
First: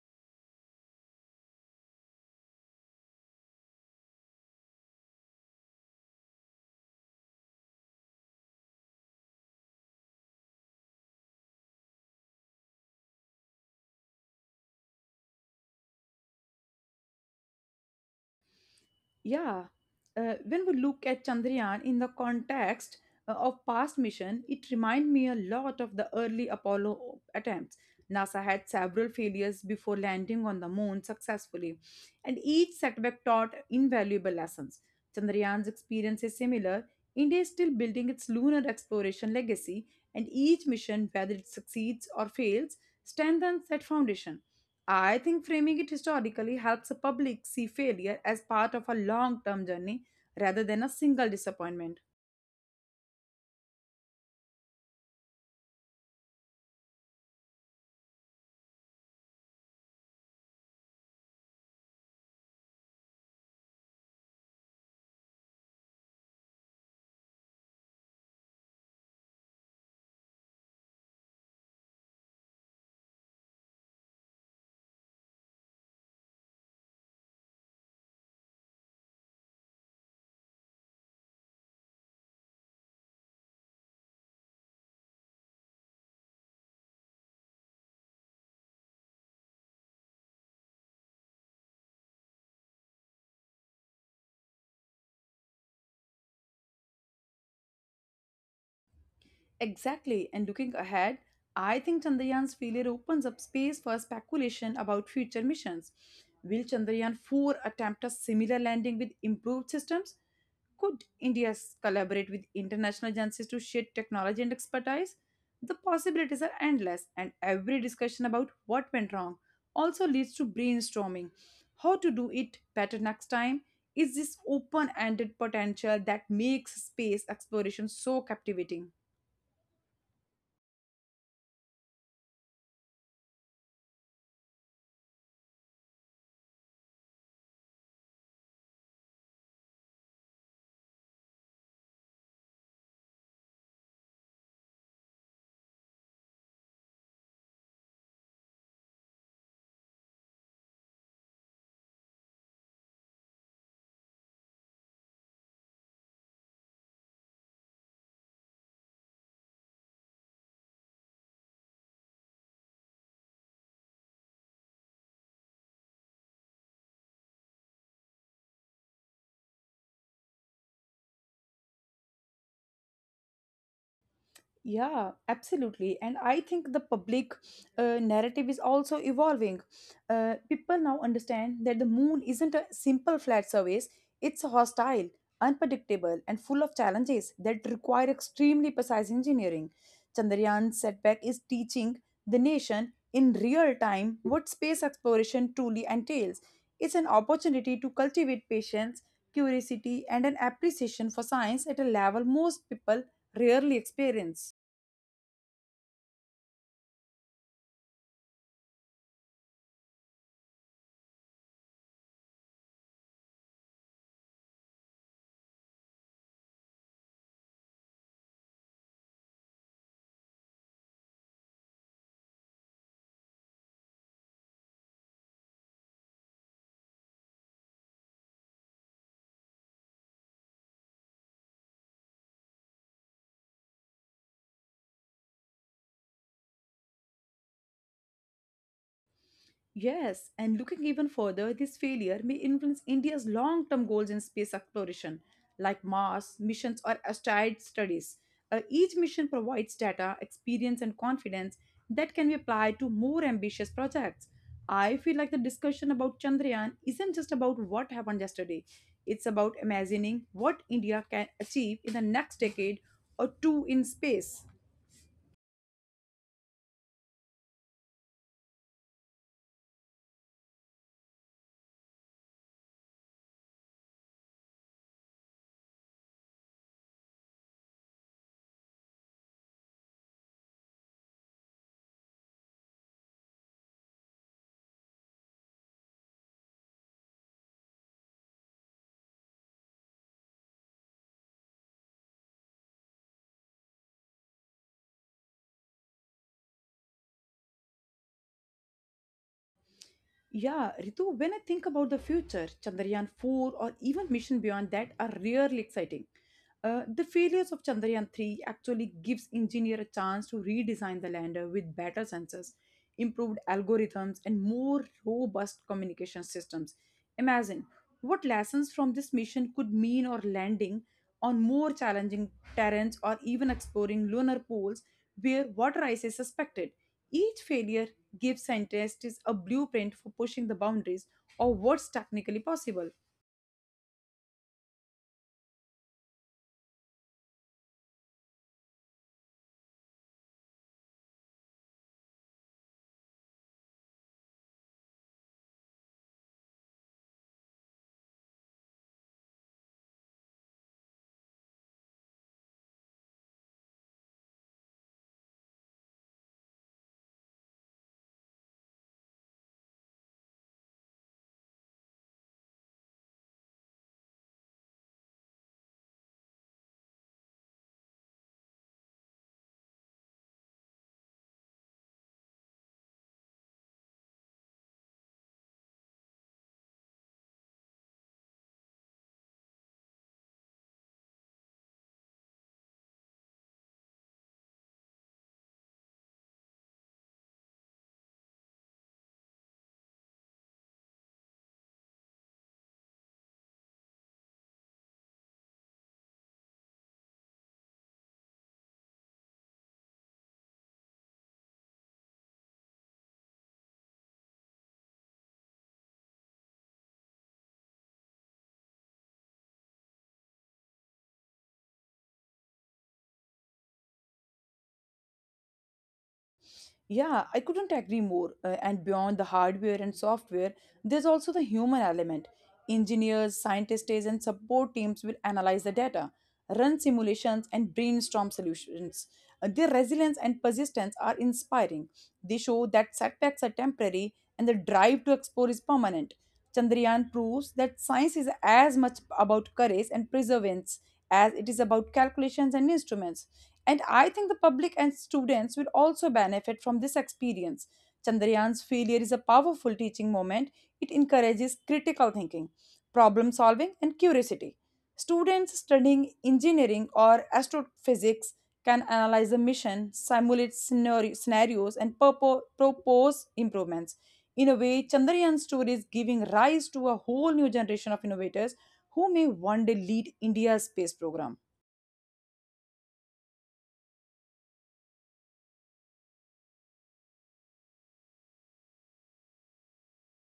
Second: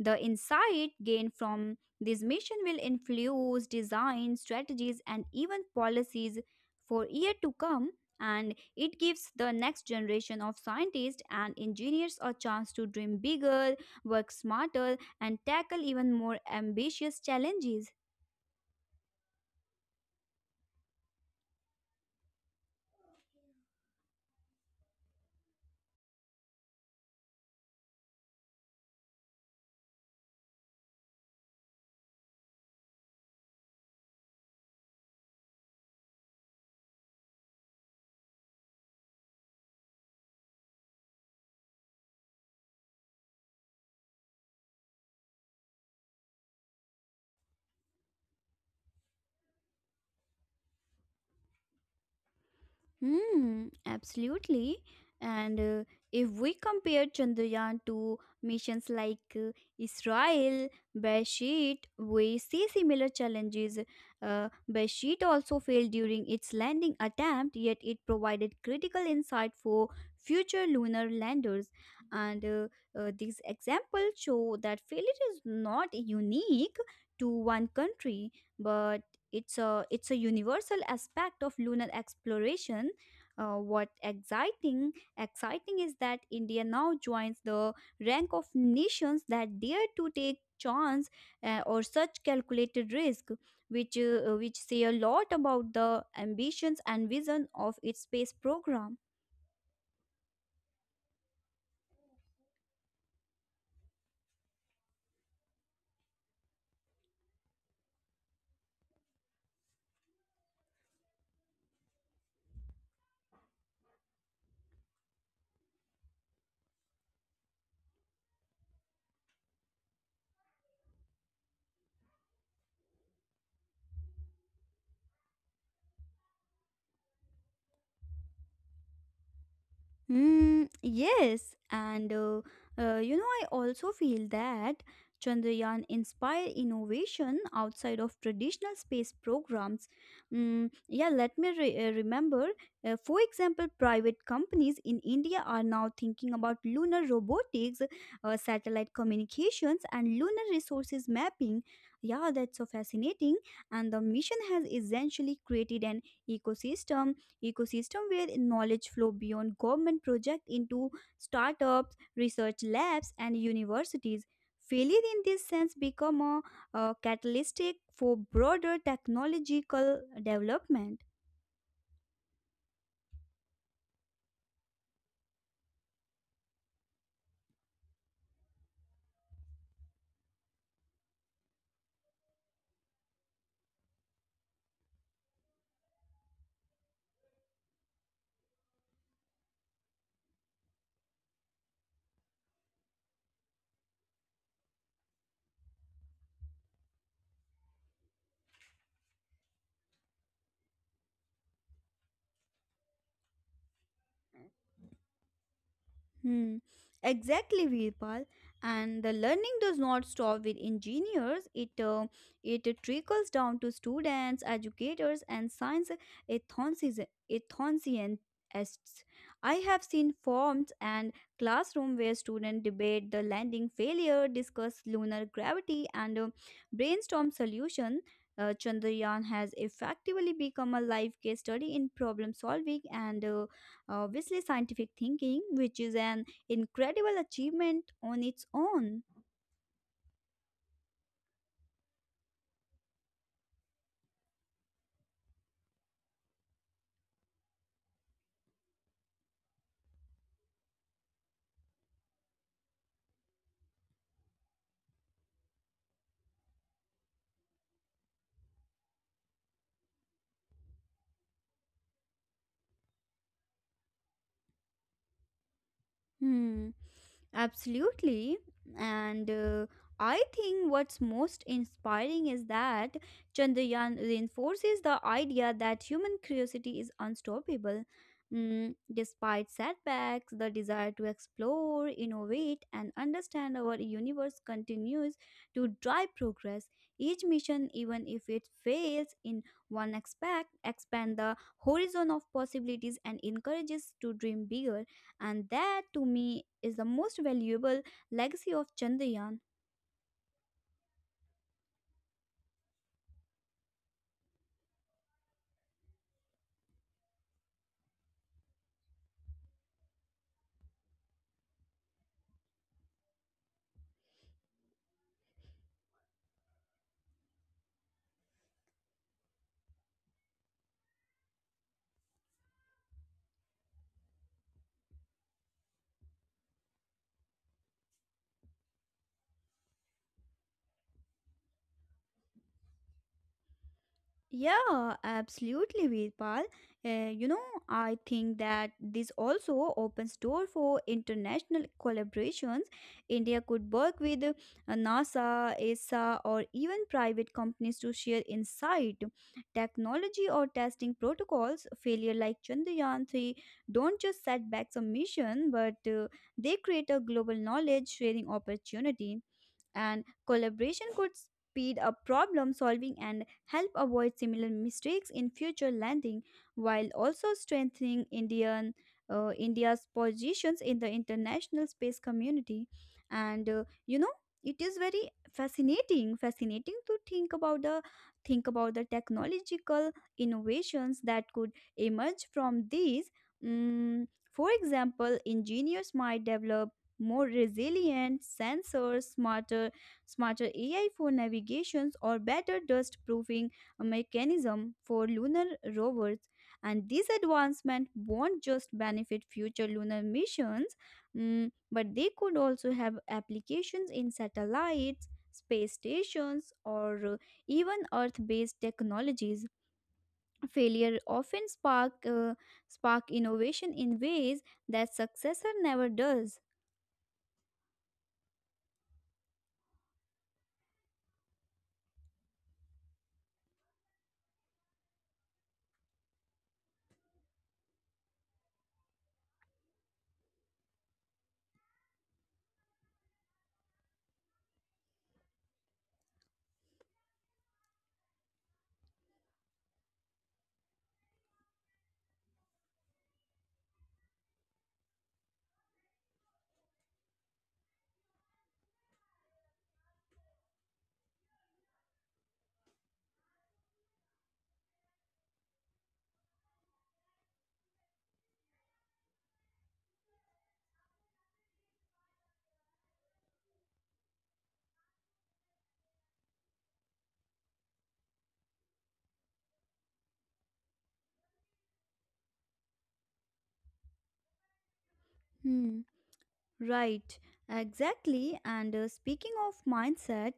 B: The insight gained from this mission will influence design, strategies, and even policies for years to come, and it gives the next generation of scientists and engineers a chance to dream bigger, work smarter, and tackle even more ambitious challenges.
A: Yeah, when we look at Chandrayaan in the context of past mission, it reminds me a lot of the early Apollo attempts. NASA had several failures before landing on the moon successfully, and each setback taught invaluable lessons. Chandrayaan's experience is similar. India is still building its lunar exploration legacy, and each mission, whether it succeeds or fails, strengthens that foundation. I think framing it historically helps the public see failure as part of a long term journey rather than a single disappointment.
B: Hmm, absolutely. And if we compare Chandrayaan to missions like Israel, Beresheet, we see similar challenges. Beresheet also failed during its landing attempt, yet it provided critical insight for future lunar landers. And These examples show that failure is not unique to one country, but it's a universal aspect of lunar exploration. What exciting is that India now joins the rank of nations that dare to take chance, or such calculated risk, which say a lot about the ambitions and vision of its space program.
A: Exactly, and looking ahead, I think Chandrayaan's failure opens up space for speculation about future missions. Will Chandrayaan 4 attempt a similar landing with improved systems? Could collaborate with international agencies to share technology and expertise? The possibilities are endless, and every discussion about what went wrong also leads to brainstorming how to do it better next time. Is this open ended potential that makes space exploration so captivating?
B: Yes, and you know, I also feel that Chandrayaan inspired innovation outside of traditional space programs. Yeah, let me remember, for example, private companies in India are now thinking about lunar robotics, satellite communications, and lunar resources mapping. Yeah, that's so fascinating. And the mission has essentially created an ecosystem ecosystem where knowledge flow beyond government projects into startups, research labs, and universities. Failure in this sense become a catalytic for broader technological development.
A: Yeah, absolutely. And I think the public narrative is also evolving. People now understand that the moon isn't a simple flat surface, it's hostile, unpredictable, and full of challenges that require extremely precise engineering. Chandrayaan's setback is teaching the nation in real time what space exploration truly entails. It's an opportunity to cultivate patience, curiosity, and an appreciation for science at a level most people rarely experience.
B: Hmm. Exactly, Virpal. And the learning does not stop with engineers. It it trickles down to students, educators, and science enthusiasts. I have seen forums and classroom where students debate the landing failure, discuss lunar gravity, and brainstorm solution. Chandrayaan has effectively become a live case study in problem solving and obviously scientific thinking, which is an incredible achievement on its own.
A: Yes, and looking even further, this failure may influence India's long term goals in space exploration, like Mars missions or asteroid studies. Each mission provides data, experience, and confidence that can be applied to more ambitious projects. I feel like the discussion about Chandrayaan isn't just about what happened yesterday, it's about imagining what India can achieve in the next decade or two in space.
B: Hmm, absolutely. And I think what's most inspiring is that Chandrayaan reinforces the idea that human curiosity is unstoppable. Despite setbacks, the desire to explore, innovate, and understand our universe continues to drive progress. Each mission, even if it fails in one aspect, expands the horizon of possibilities and encourages to dream bigger, and that to me is the most valuable legacy of Chandrayaan.
A: Yeah, Ritu, when I think about the future, Chandrayaan 4 or even mission beyond that are really exciting. The failures of Chandrayaan 3 actually gives engineer a chance to redesign the lander with better sensors, improved algorithms and more robust communication systems. Imagine what lessons from this mission could mean or landing on more challenging terrains or even exploring lunar poles where water ice is suspected. Each failure gives scientists a blueprint for pushing the boundaries of what's technically possible.
B: Yeah, absolutely, Veerpal. You know, I think that this also opens door for international collaborations. India could work with NASA, ESA, or even private companies to share insight, technology, or testing protocols. Failure like Chandrayaan 3 don't just set back some mission, but they create a global knowledge sharing opportunity, and collaboration could speed up problem solving and help avoid similar mistakes in future landing while also strengthening indian india's positions in the international space community. And you know, it is very fascinating to think about the technological innovations that could emerge from these. Mm, for example, engineers might develop more resilient sensors, smarter AI for navigations, or better dust-proofing mechanism for lunar rovers. And these advancements won't just benefit future lunar missions, mm, but they could also have applications in satellites, space stations, or even Earth-based technologies. Failure often spark innovation in ways that successor never does.
A: Yeah, I couldn't agree more. And beyond the hardware and software, there's also the human element. Engineers, scientists, and support teams will analyze the data, run simulations, and brainstorm solutions. Their resilience and persistence are inspiring. They show that setbacks are temporary and the drive to explore is permanent. Chandrayaan proves that science is as much about courage and perseverance as it is about calculations and instruments. And I think the public and students will also benefit from this experience. Chandrayaan's failure is a powerful teaching moment. It encourages critical thinking, problem solving, and curiosity. Students studying engineering or astrophysics can analyze a mission, scenarios, and propose improvements. In a way, Chandrayaan's story is giving rise to a whole new generation of innovators who may one day lead India's space program.
B: Hmm. Right, exactly. And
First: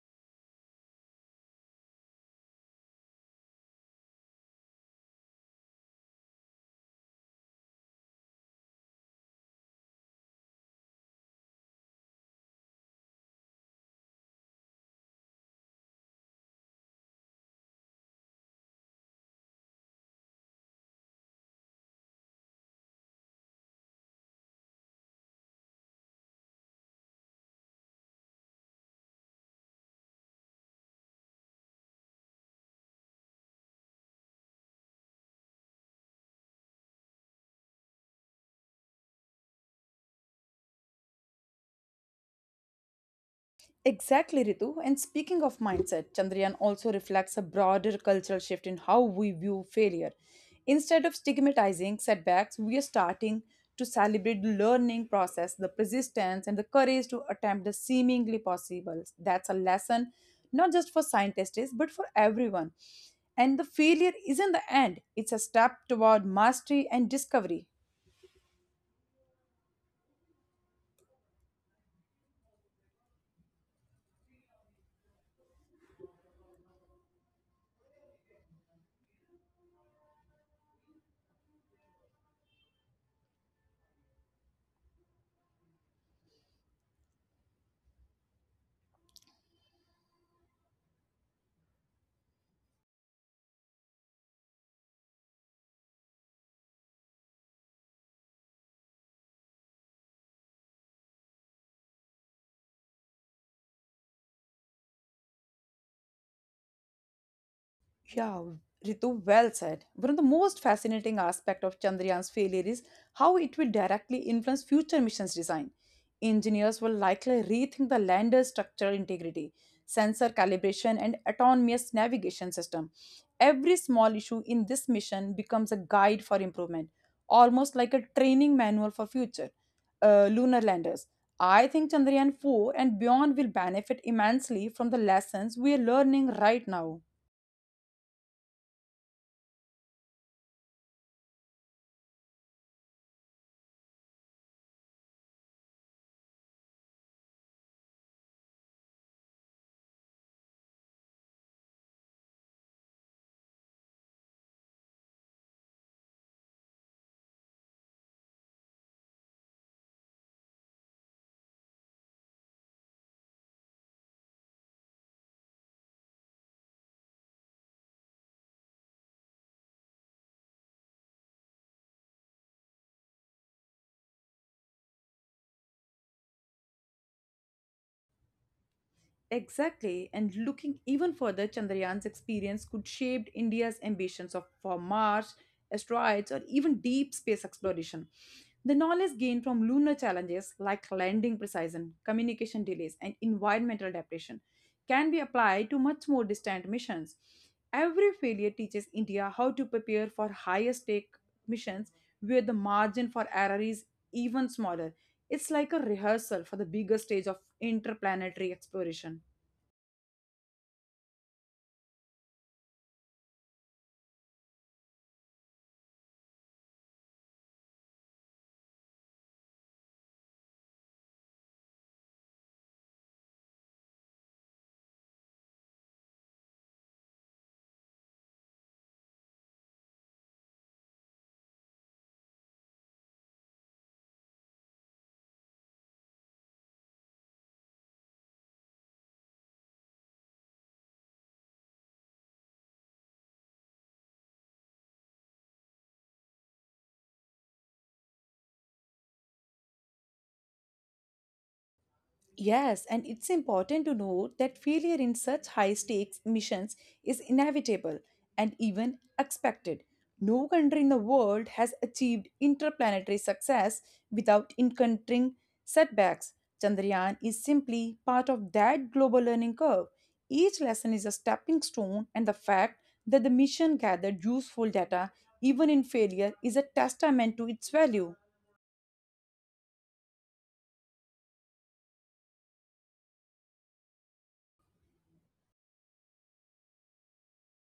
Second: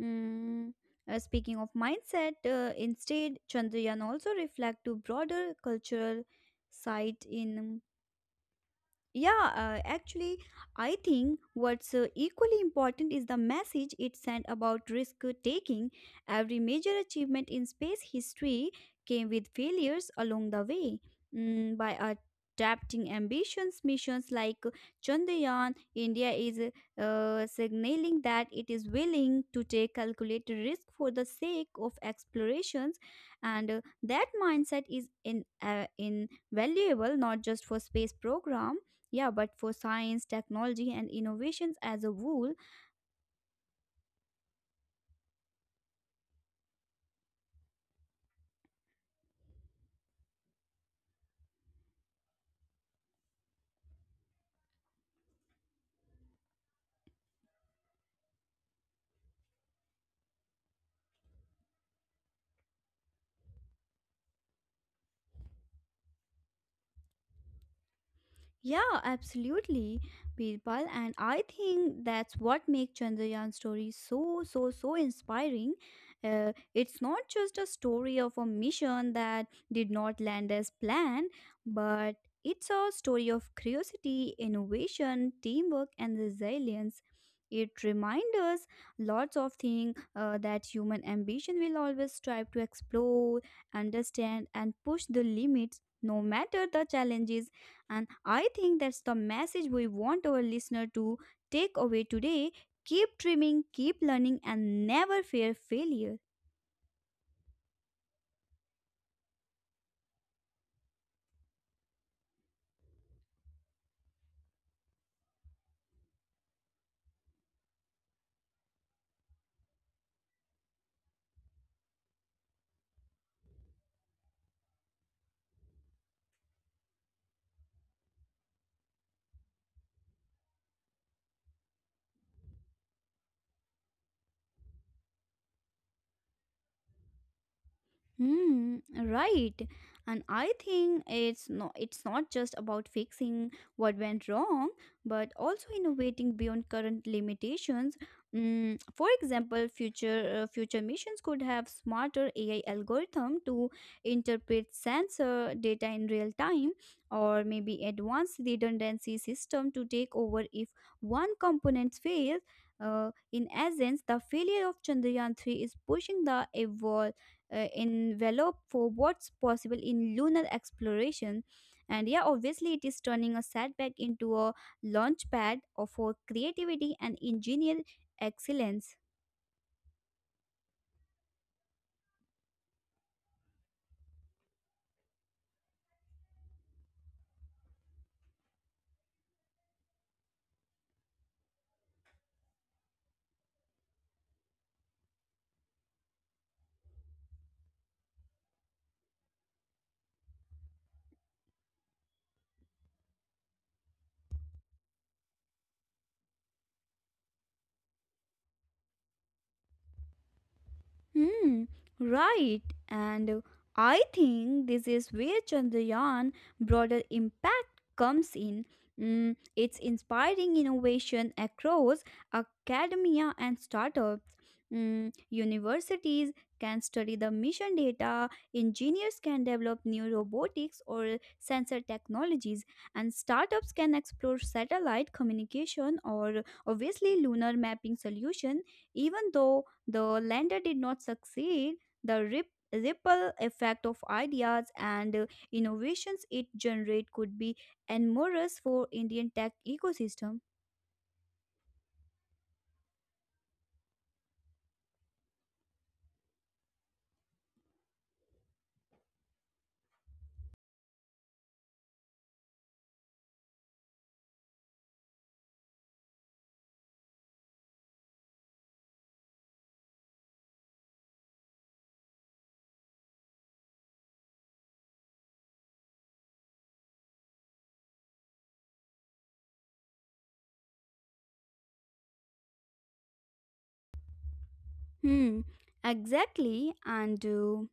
B: mm, speaking of mindset, instead Chandrayaan also reflect to broader cultural site in. Yeah, actually, I think what's equally important is the message it sent about risk taking. Every major achievement in space history came with failures along the way. Mm, by adapting ambitions, missions like Chandrayaan, India is signaling that it is willing to take calculated risk for the sake of explorations, and that mindset is invaluable not just for space program, yeah, but for science, technology, and innovations as a whole.
A: Exactly, Ritu. And speaking of mindset, Chandrayaan also reflects a broader cultural shift in how we view failure. Instead of stigmatizing setbacks, we are starting to celebrate the learning process, the persistence, and the courage to attempt the seemingly possible. That's a lesson not just for scientists, but for everyone. And the failure isn't the end, it's a step toward mastery and discovery.
B: Yeah, absolutely, Birpal. And I think that's what makes Chandrayaan story so, so, so inspiring. It's not just a story of a mission that did not land as planned, but it's a story of curiosity, innovation, teamwork, and resilience. It reminds us lots of things that human ambition will always strive to explore, understand, and push the limits, no matter the challenges. And I think that's the message we want our listener to take away today. Keep dreaming, keep learning, and never fear failure.
A: Yeah, Ritu, well said. One of the most fascinating aspects of Chandrayaan's failure is how it will directly influence future missions design. Engineers will likely rethink the lander's structural integrity, sensor calibration, and autonomous navigation system. Every small issue in this mission becomes a guide for improvement, almost like a training manual for future lunar landers. I think Chandrayaan 4 and beyond will benefit immensely from the lessons we are learning right now.
B: Hmm, right. And I think it's not just about fixing what went wrong, but also innovating beyond current limitations. Mm, for example, future missions could have smarter AI algorithm to interpret sensor data in real time, or maybe advanced redundancy system to take over if one component fails. In essence, the failure of Chandrayaan 3 is pushing the envelope for what's possible in lunar exploration. And yeah, obviously, it is turning a setback into a launch pad for creativity and engineer excellence.
A: Exactly, and looking even further, Chandrayaan's experience could shape India's ambitions of, for Mars, asteroids, or even deep space exploration. The knowledge gained from lunar challenges like landing precision, communication delays, and environmental adaptation can be applied to much more distant missions. Every failure teaches India how to prepare for higher stake missions where the margin for error is even smaller. It's like a rehearsal for the bigger stage of interplanetary exploration.
B: Hmm, right. And I think this is where Chandrayaan broader impact comes in. Mm, it's inspiring innovation across academia and startups. Mm, universities can study the mission data, engineers can develop new robotics or sensor technologies, and startups can explore satellite communication or obviously lunar mapping solution, even though the lander did not succeed. The ripple effect of ideas and innovations it generate could be enormous for Indian tech ecosystem.
A: Yes, and it's important to note that failure in such high stakes missions is inevitable and even expected. No country in the world has achieved interplanetary success without encountering setbacks. Chandrayaan is simply part of that global learning curve. Each lesson is a stepping stone, and the fact that the mission gathered useful data even in failure is a testament to its value.
B: Hmm, exactly. And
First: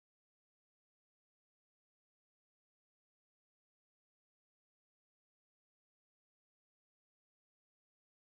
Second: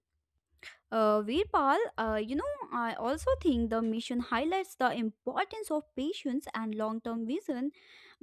B: Veerpal, you know, I also think the mission highlights the importance of patience and long term vision.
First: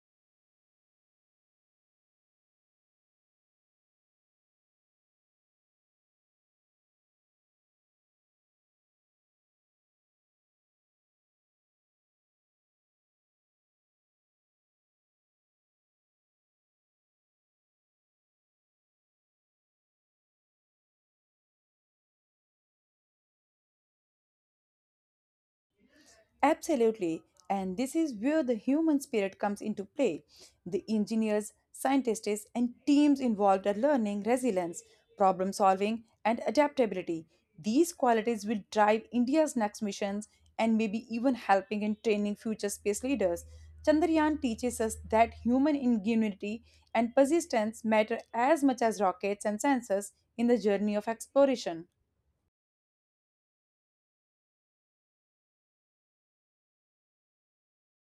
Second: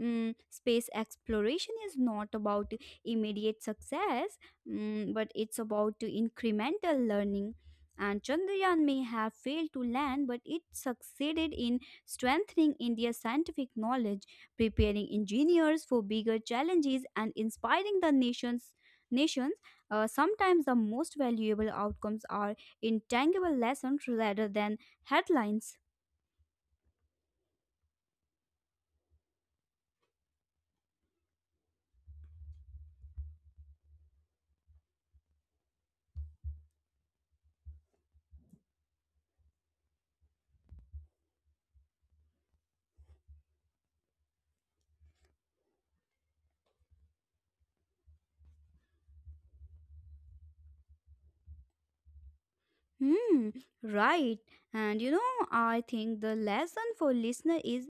B: Mm, space exploration is not about immediate success, mm, but it's about incremental learning. And Chandrayaan may have failed to land, but it succeeded in strengthening India's scientific knowledge, preparing engineers for bigger challenges, and inspiring the nation's nations. Sometimes the most valuable outcomes are intangible lessons rather than headlines.
A: Absolutely. And this is where the human spirit comes into play. The engineers, scientists, and teams involved are learning resilience, problem solving, and adaptability. These qualities will drive India's next missions and maybe even helping in training future space leaders. Chandrayaan teaches us that human ingenuity and persistence matter as much as rockets and sensors in the journey of exploration.
B: Hmm, right. And you know, I think the lesson for listener is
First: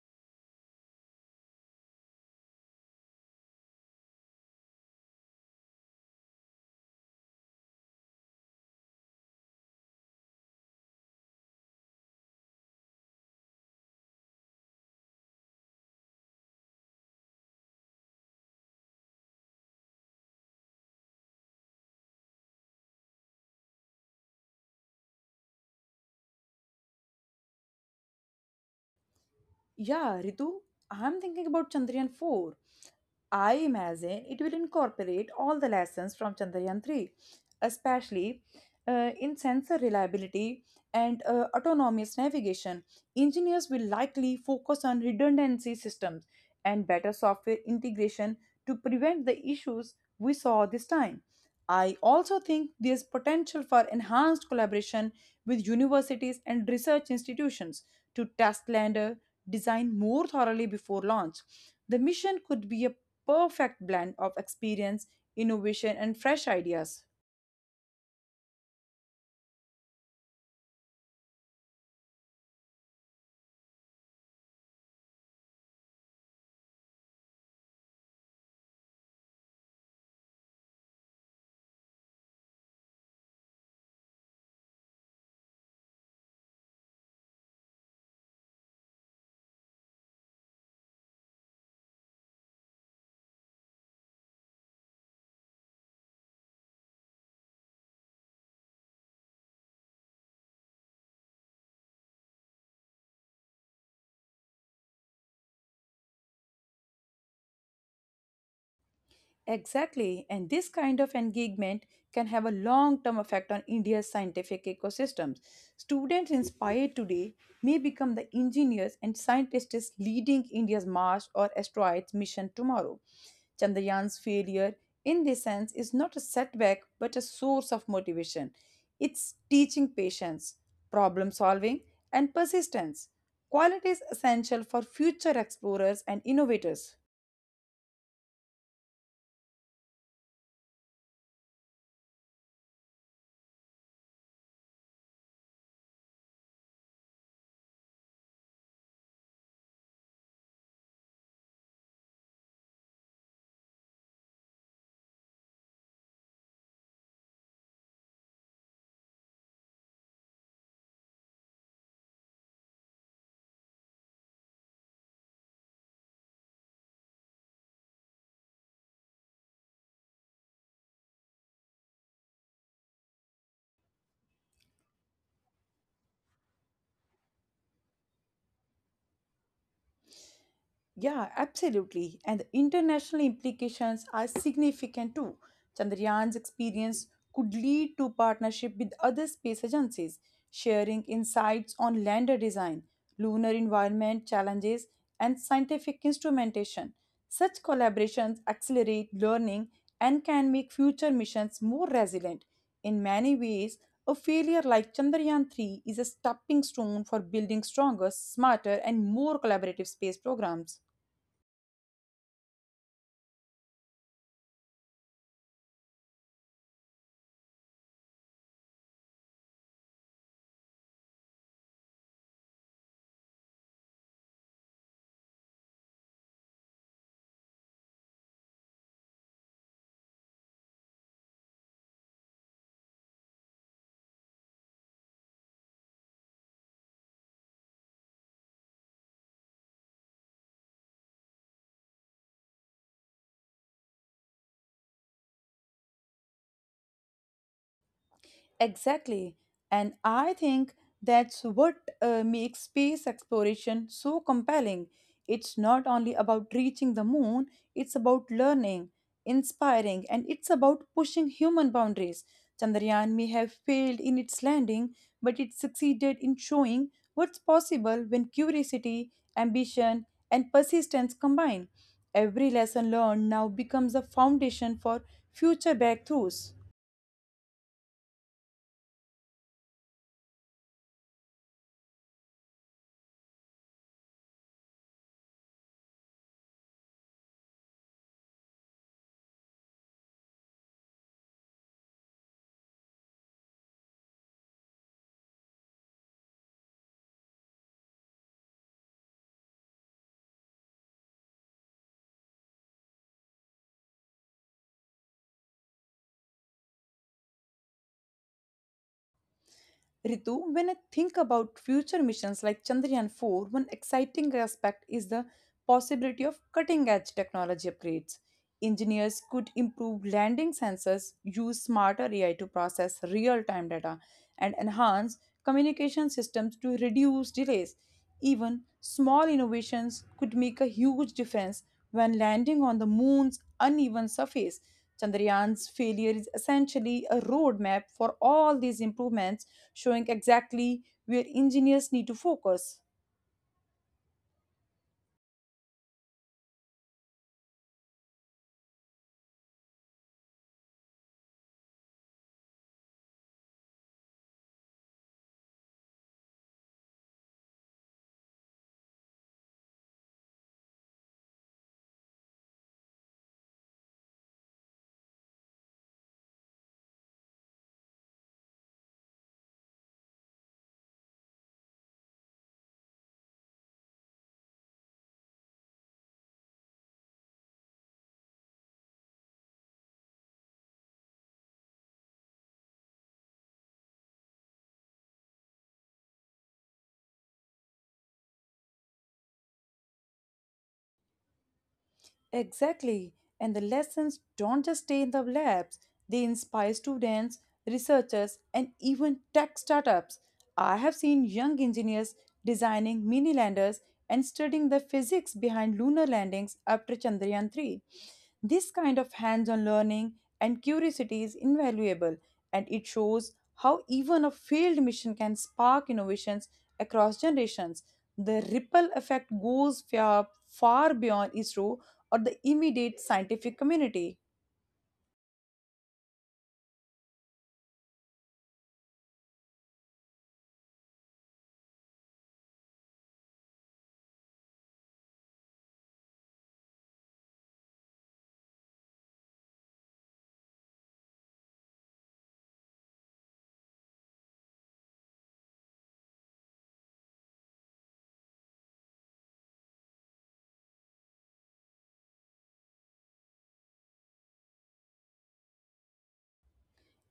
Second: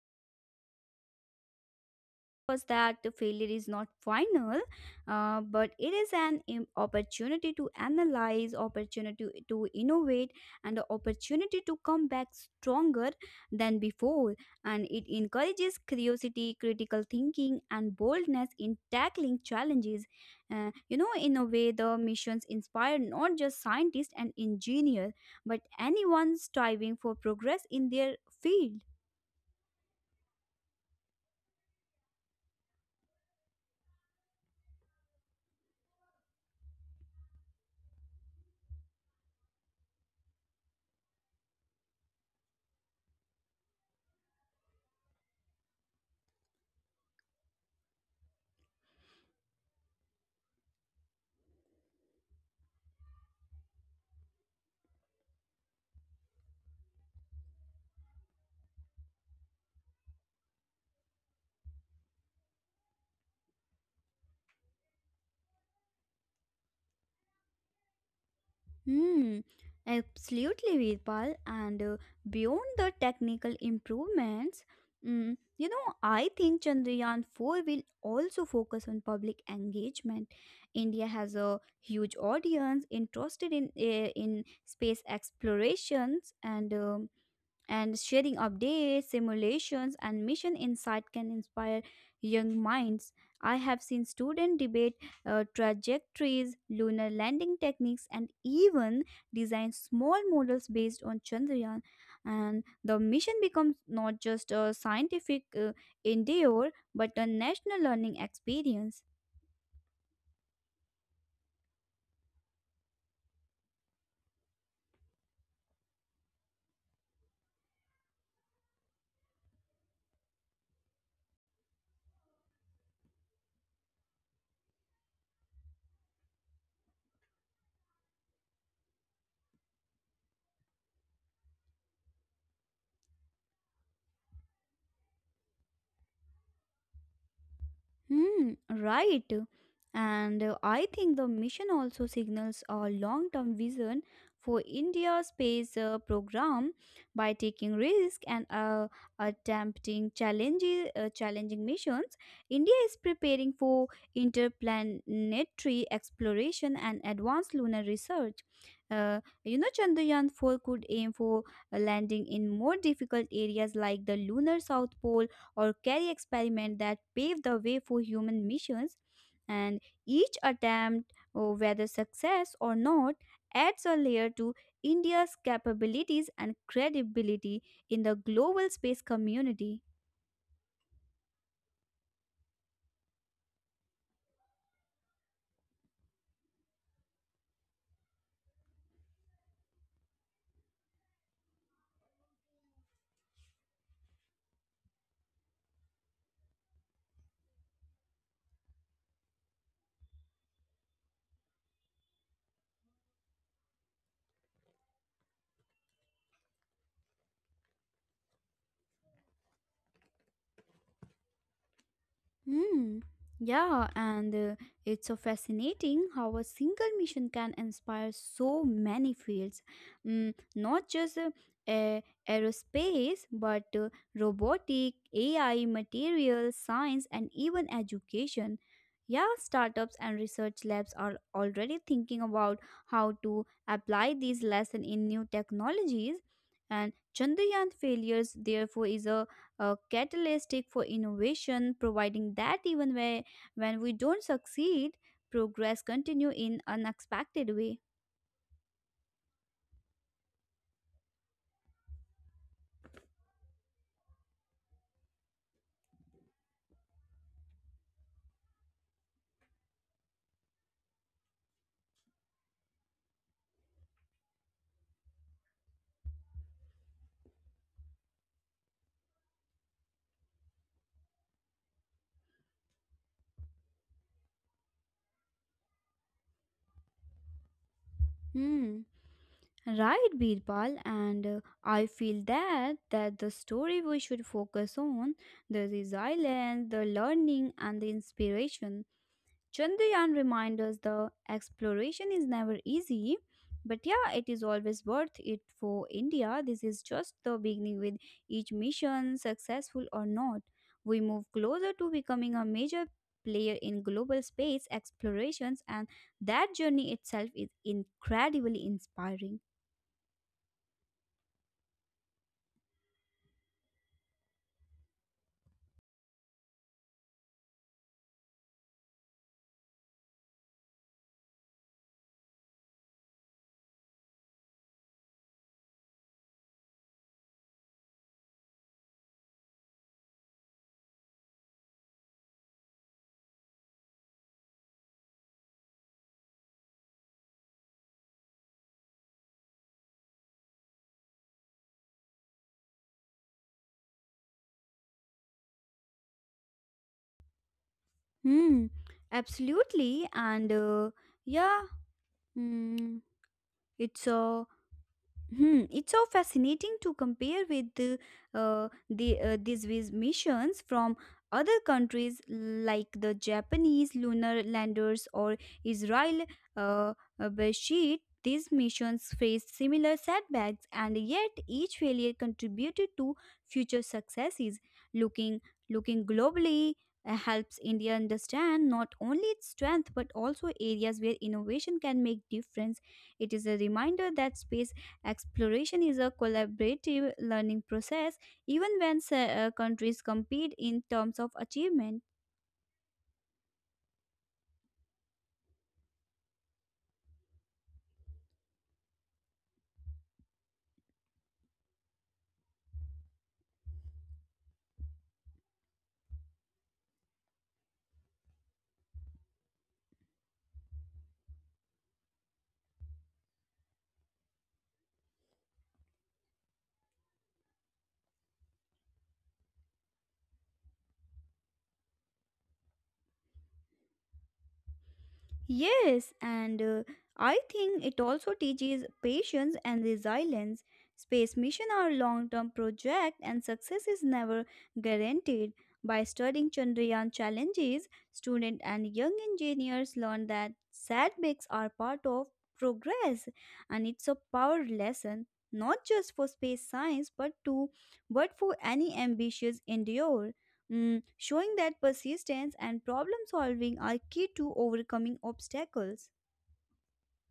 B: was that the failure is not final, but it is an opportunity to analyze, opportunity to innovate, and the opportunity to come back stronger than before. And it encourages curiosity, critical thinking, and boldness in tackling challenges. You know, in a way, the missions inspire not just scientists and engineers, but anyone striving for progress in their field.
A: Yeah, Ritu, I'm thinking about Chandrayaan 4 I imagine it will incorporate all the lessons from Chandrayaan 3, especially in sensor reliability and autonomous navigation. Engineers will likely focus on redundancy systems and better software integration to prevent the issues we saw this time. I also think there's potential for enhanced collaboration with universities and research institutions to test lander design more thoroughly before launch. The mission could be a perfect blend of experience, innovation, and fresh ideas.
B: Hmm, absolutely, Virpal. And beyond the technical improvements, mm, you know, I think Chandrayaan 4 will also focus on public engagement. India has a huge audience interested in space explorations, and um, and sharing updates, simulations, and mission insight can inspire young minds. I have seen students debate trajectories, lunar landing techniques, and even design small models based on Chandrayaan. And the mission becomes not just a scientific endeavor but a national learning experience.
A: Exactly, and this kind of engagement can have a long term effect on India's scientific ecosystems. Students inspired today may become the engineers and scientists leading India's Mars or asteroids mission tomorrow. Chandrayaan's failure, in this sense, is not a setback but a source of motivation. It's teaching patience, problem solving, and persistence. Qualities essential for future explorers and innovators.
B: Hmm, right. And I think the mission also signals a long term vision for India's space program by taking risks and attempting challenging missions. India is preparing for interplanetary exploration and advanced lunar research. You know, Chandrayaan 4 could aim for landing in more difficult areas like the lunar South Pole or carry experiments that paved the way for human missions, and each attempt, whether success or not, adds a layer to india's capabilities and credibility in the global space community.
A: Yeah, absolutely. And the international implications are significant too. Chandrayaan's experience could lead to partnership with other space agencies, sharing insights on lander design, lunar environment challenges, and scientific instrumentation. Such collaborations accelerate learning and can make future missions more resilient. In many ways, a failure like Chandrayaan 3 is a stepping stone for building stronger, smarter, and more collaborative space programs.
B: Hmm. Yeah, and it's so fascinating how a single mission can inspire so many fields. Mm, not just a- aerospace, but robotic, AI, materials, science, and even education. Yeah, startups and research labs are already thinking about how to apply these lessons in new technologies. And Chandrayaan failures, therefore, is a catalytic for innovation, providing that even when we don't succeed, progress continue in unexpected way.
A: Exactly. And I think that's what makes space exploration so compelling. It's not only about reaching the moon, it's about learning, inspiring, and it's about pushing human boundaries. Chandrayaan may have failed in its landing, but it succeeded in showing what's possible when curiosity, ambition, and persistence combine. Every lesson learned now becomes a foundation for future breakthroughs.
B: Hmm. Right, Birbal, and I feel that the story we should focus on the resilience, the learning, and the inspiration. Chandrayaan reminds us the exploration is never easy, but yeah, it is always worth it for India. This is just the beginning with each mission, successful or not. We move closer to becoming a major player in global space explorations, and that journey itself is incredibly inspiring.
A: Ritu, when I think about future missions like Chandrayaan 4, one exciting aspect is the possibility of cutting edge technology upgrades. Engineers could improve landing sensors, use smarter AI to process real time data, and enhance communication systems to reduce delays. Even small innovations could make a huge difference when landing on the moon's uneven surface. Chandrayaan's failure is essentially a roadmap for all these improvements, showing exactly where engineers need to focus.
B: Hmm, absolutely, and yeah, mm, it's a Hmm, it's so fascinating to compare with these with missions from other countries like the Japanese lunar landers or Israel uh, Beresheet. These missions faced similar setbacks, and yet each failure contributed to future successes. Looking looking globally helps India understand not only its strength but also areas where innovation can make difference. It is a reminder that space exploration is a collaborative learning process, even when countries compete in terms of achievement.
A: Exactly. And the lessons don't just stay in the labs, they inspire students, researchers, and even tech startups. I have seen young engineers designing mini landers and studying the physics behind lunar landings after Chandrayaan 3. This kind of hands on learning and curiosity is invaluable, and it shows how even a failed mission can spark innovations across generations. The ripple effect goes far, far beyond ISRO or the immediate scientific community.
B: Yes, and I think it also teaches patience and resilience. Space missions are long-term project and success is never guaranteed. By studying Chandrayaan challenges, students and young engineers learn that setbacks are part of progress and it's a power lesson not just for space science but for any ambitious endeavor. Mm, showing that persistence and problem solving are key to overcoming obstacles.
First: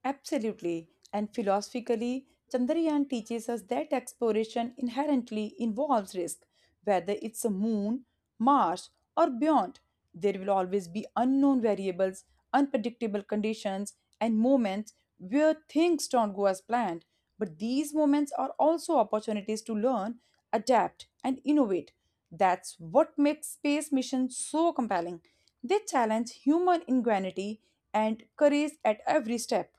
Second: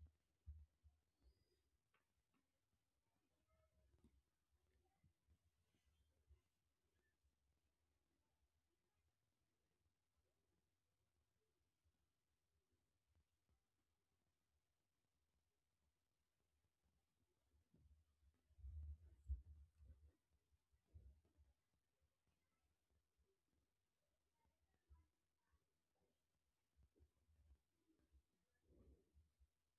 A: Absolutely. And philosophically, Chandrayaan teaches us that exploration inherently involves risk. Whether it's a moon, Mars, or beyond, there will always be unknown variables, unpredictable conditions, and moments where things don't go as planned. But these moments are also opportunities to learn, adapt, and innovate. That's what makes space missions so compelling. They challenge human ingenuity and courage at every step.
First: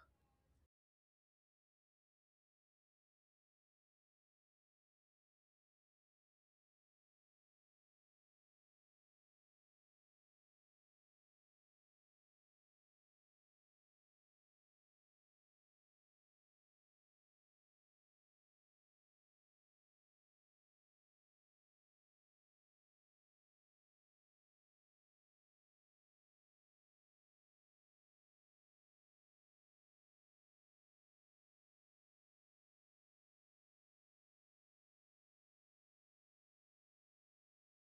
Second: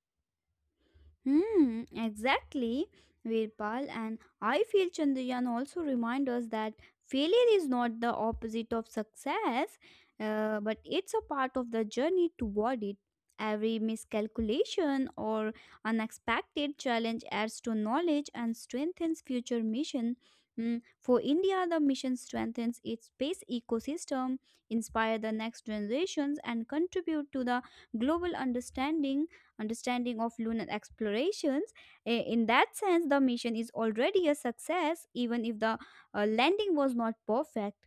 B: Hmm, exactly, Virpal. And I feel Chandrayaan also reminds us that failure is not the opposite of success, but it's a part of the journey toward it. Every miscalculation or unexpected challenge adds to knowledge and strengthens future mission. Hmm, for India, the mission strengthens its space ecosystem, inspire the next generations, and contribute to the global understanding of lunar explorations. In that sense, the mission is already a success, even if the landing was not perfect.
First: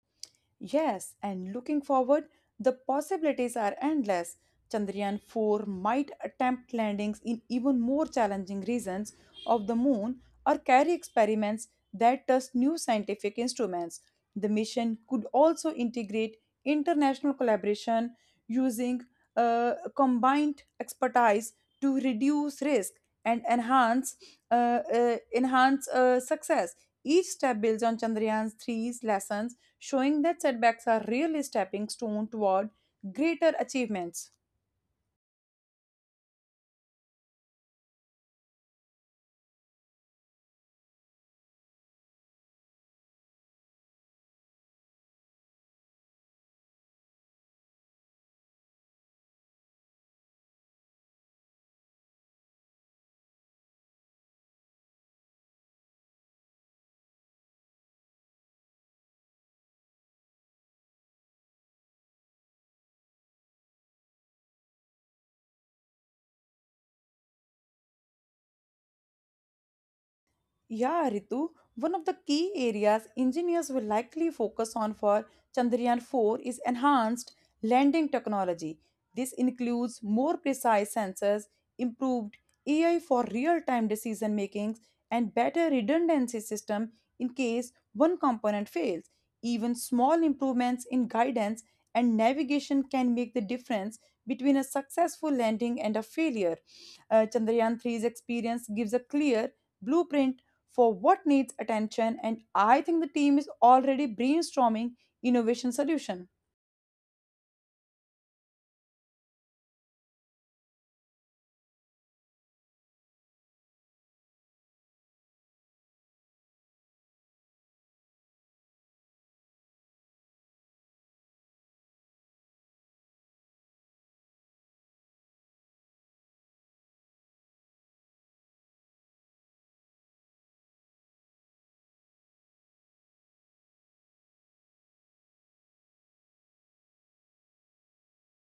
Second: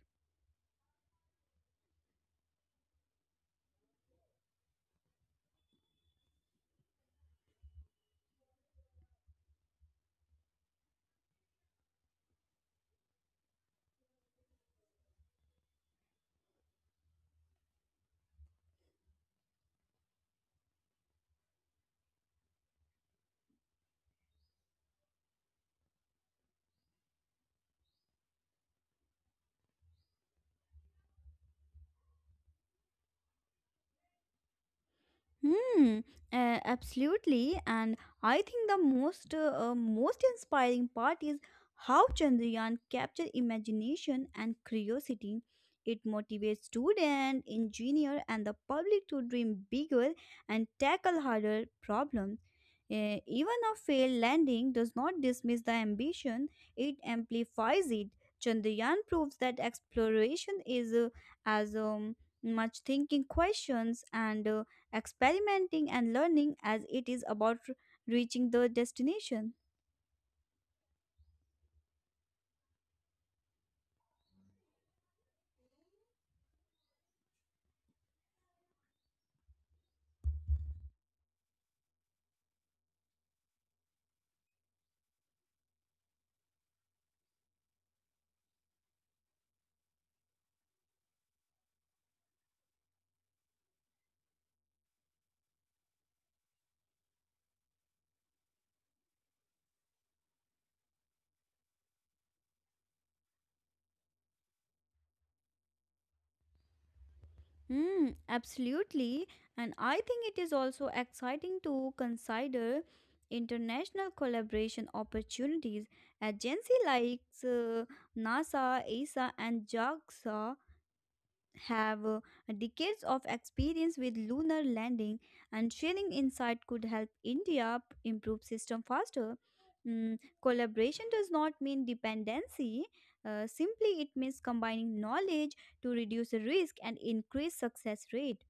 A: Yes, and looking forward, the possibilities are endless. Chandrayaan 4 might attempt landings in even more challenging regions of the moon or carry experiments that test new scientific instruments. The mission could also integrate international collaboration using combined expertise to reduce risk and enhance success. Each step builds on Chandrayaan three's lessons showing that setbacks are really stepping stone toward greater achievements.
B: Hmm, absolutely. And I think the most inspiring part is how Chandrayaan captured imagination and curiosity. It motivates students, engineers, and the public to dream bigger and tackle harder problems. Even a failed landing does not dismiss the ambition; it amplifies it. Chandrayaan proves that exploration is as much thinking questions and experimenting and learning as it is about reaching the destination.
A: Yeah, Ritu, one of the key areas engineers will likely focus on for Chandrayaan 4 is enhanced landing technology. This includes more precise sensors, improved AI for real-time decision making, and better redundancy system in case one component fails. Even small improvements in guidance and navigation can make the difference between a successful landing and a failure. Chandrayaan three's experience gives a clear blueprint for what needs attention, and I think the team is already brainstorming innovation solution.
B: Hmm, absolutely. And I think it is also exciting to consider international collaboration opportunities. Agency like uh, NASA, ESA, and JAXA have decades of experience with lunar landing and sharing insight could help India improve system faster. Mm, collaboration does not mean dependency. Simply, it means combining knowledge to reduce risk and increase success rate.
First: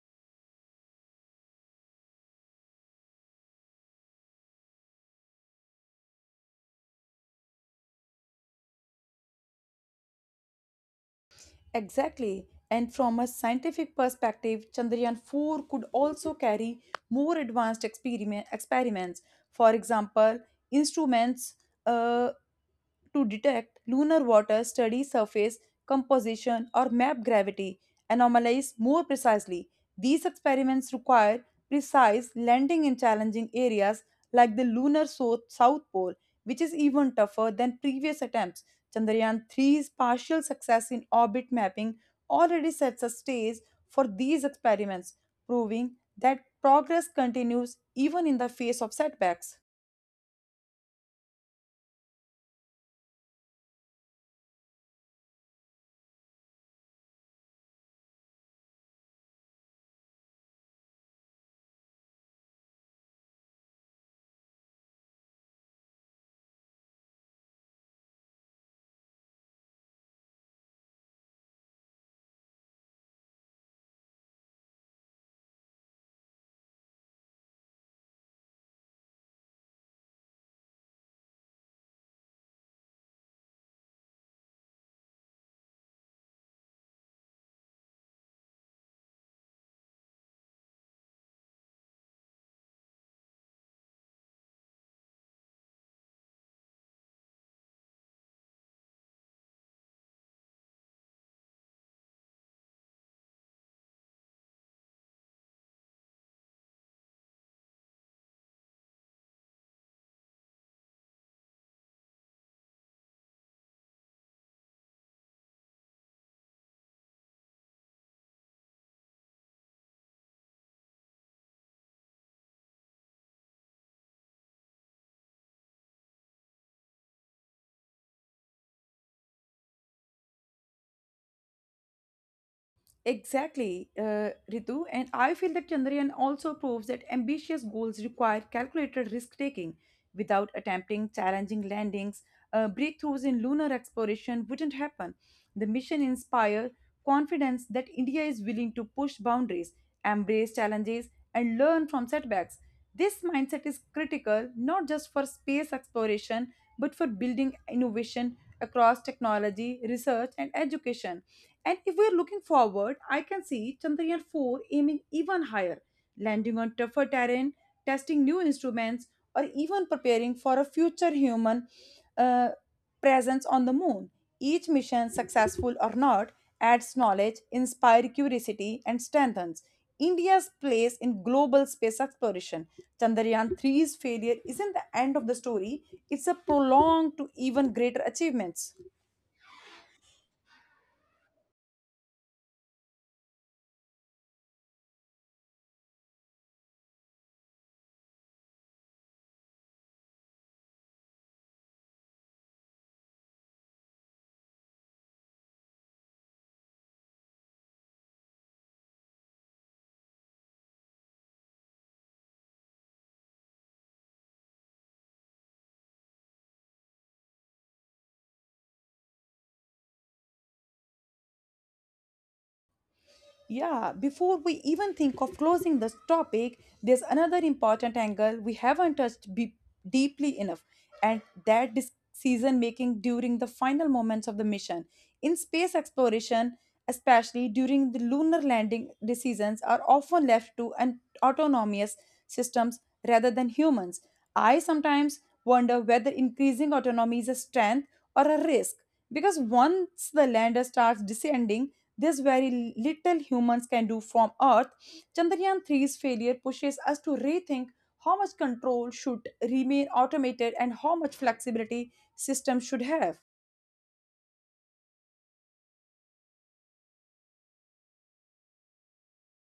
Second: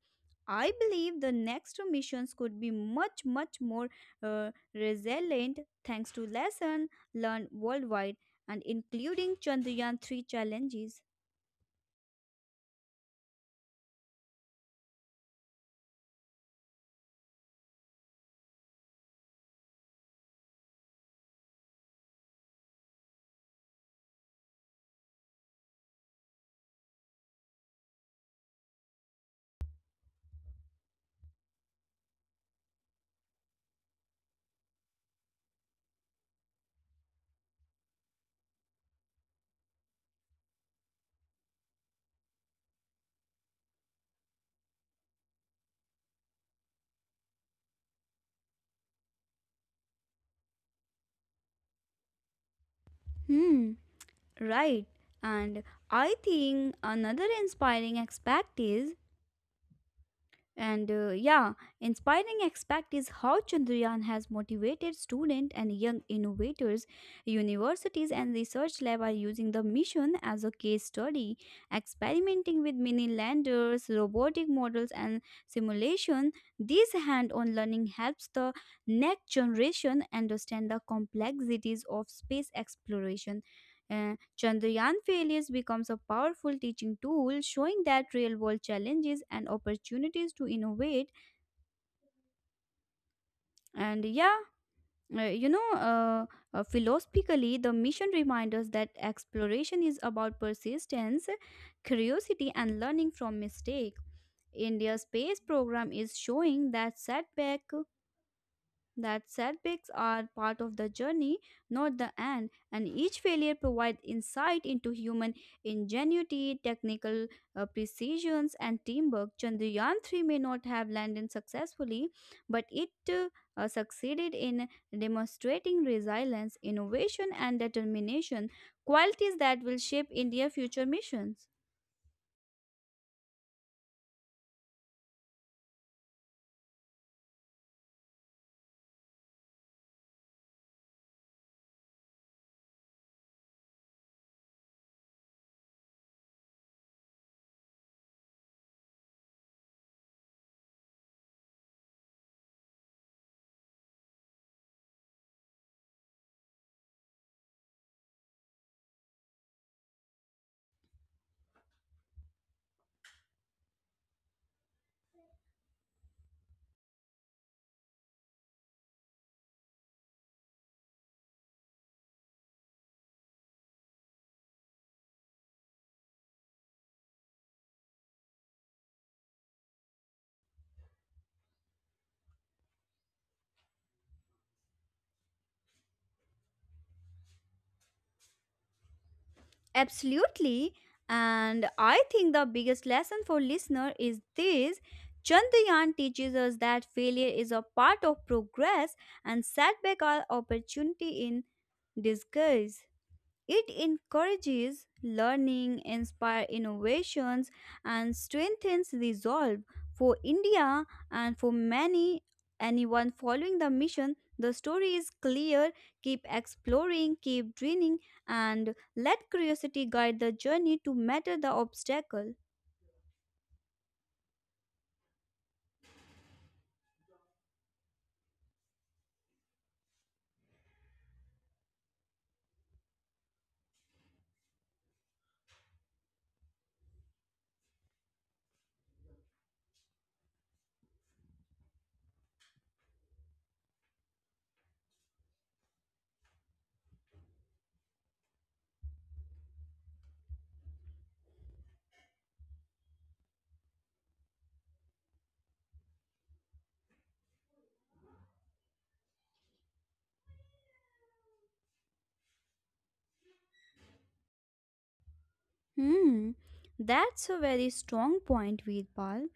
B: I believe the next missions could be much, much more resilient thanks to lesson learned worldwide and including Chandrayaan 3 challenges.
A: Exactly, and from a scientific perspective, chandrayaan 4 could also carry more advanced experiments, for example instruments uh, to detect lunar water, study surface composition, or map gravity anomalies more precisely. These experiments require precise landing in challenging areas like the lunar south pole, which is even tougher than previous attempts. Chandrayaan 3's partial success in orbit mapping already sets a stage for these experiments, proving that progress continues even in the face of setbacks.
B: Hmm. Right. And I think another inspiring aspect is, and yeah, inspiring aspect is how Chandrayaan has motivated students and young innovators. Universities and research lab are using the mission as a case study, experimenting with mini landers, robotic models, and simulation. This hand-on learning helps the next generation understand the complexities of space exploration. Uh, Chandrayaan failures becomes a powerful teaching tool, showing that real world challenges and opportunities to innovate. And yeah, uh, you know, uh, philosophically, the mission reminds us that exploration is about persistence, curiosity, and learning from mistake. India's space program is showing that setbacks are part of the journey, not the end, and each failure provides insight into human ingenuity, technical precisions, and teamwork. Chandrayaan 3 may not have landed successfully, but it succeeded in demonstrating resilience, innovation, and determination, qualities that will shape India's future missions.
A: Exactly, Ritu. And I feel that Chandrayaan also proves that ambitious goals require calculated risk taking. Without attempting challenging landings, breakthroughs in lunar exploration wouldn't happen. The mission inspired confidence that India is willing to push boundaries, embrace challenges, and learn from setbacks. This mindset is critical not just for space exploration but for building innovation across technology, research, and education. And if we're looking forward, I can see Chandrayaan 4 aiming even higher, landing on tougher terrain, testing new instruments, or even preparing for a future human uh, presence on the moon. Each mission, successful or not, adds knowledge, inspires curiosity, and strengthens India's place in global space exploration. Chandrayaan 3's failure isn't the end of the story, it's a prologue to even greater achievements.
B: Absolutely. And I think the biggest lesson for listener is this: Chandrayaan teaches us that failure is a part of progress and setback are opportunity in disguise. It encourages learning, inspires innovations, and strengthens resolve. For India and for many anyone following the mission, the story is clear. Keep exploring, keep dreaming, and let curiosity guide the journey to matter the obstacle.
A: Yeah, before we even think of closing this topic, there's another important angle we haven't touched deeply enough, and that decision making during the final moments of the mission. In space exploration, especially during the lunar landing, decisions are often left to an autonomous systems rather than humans. I sometimes wonder whether increasing autonomy is a strength or a risk, because once the lander starts descending, this very little humans can do from Earth. Chandrayaan three's failure pushes us to rethink how much control should remain automated and how much flexibility systems should have.
B: Hmm, that's a very strong point, Veerpal.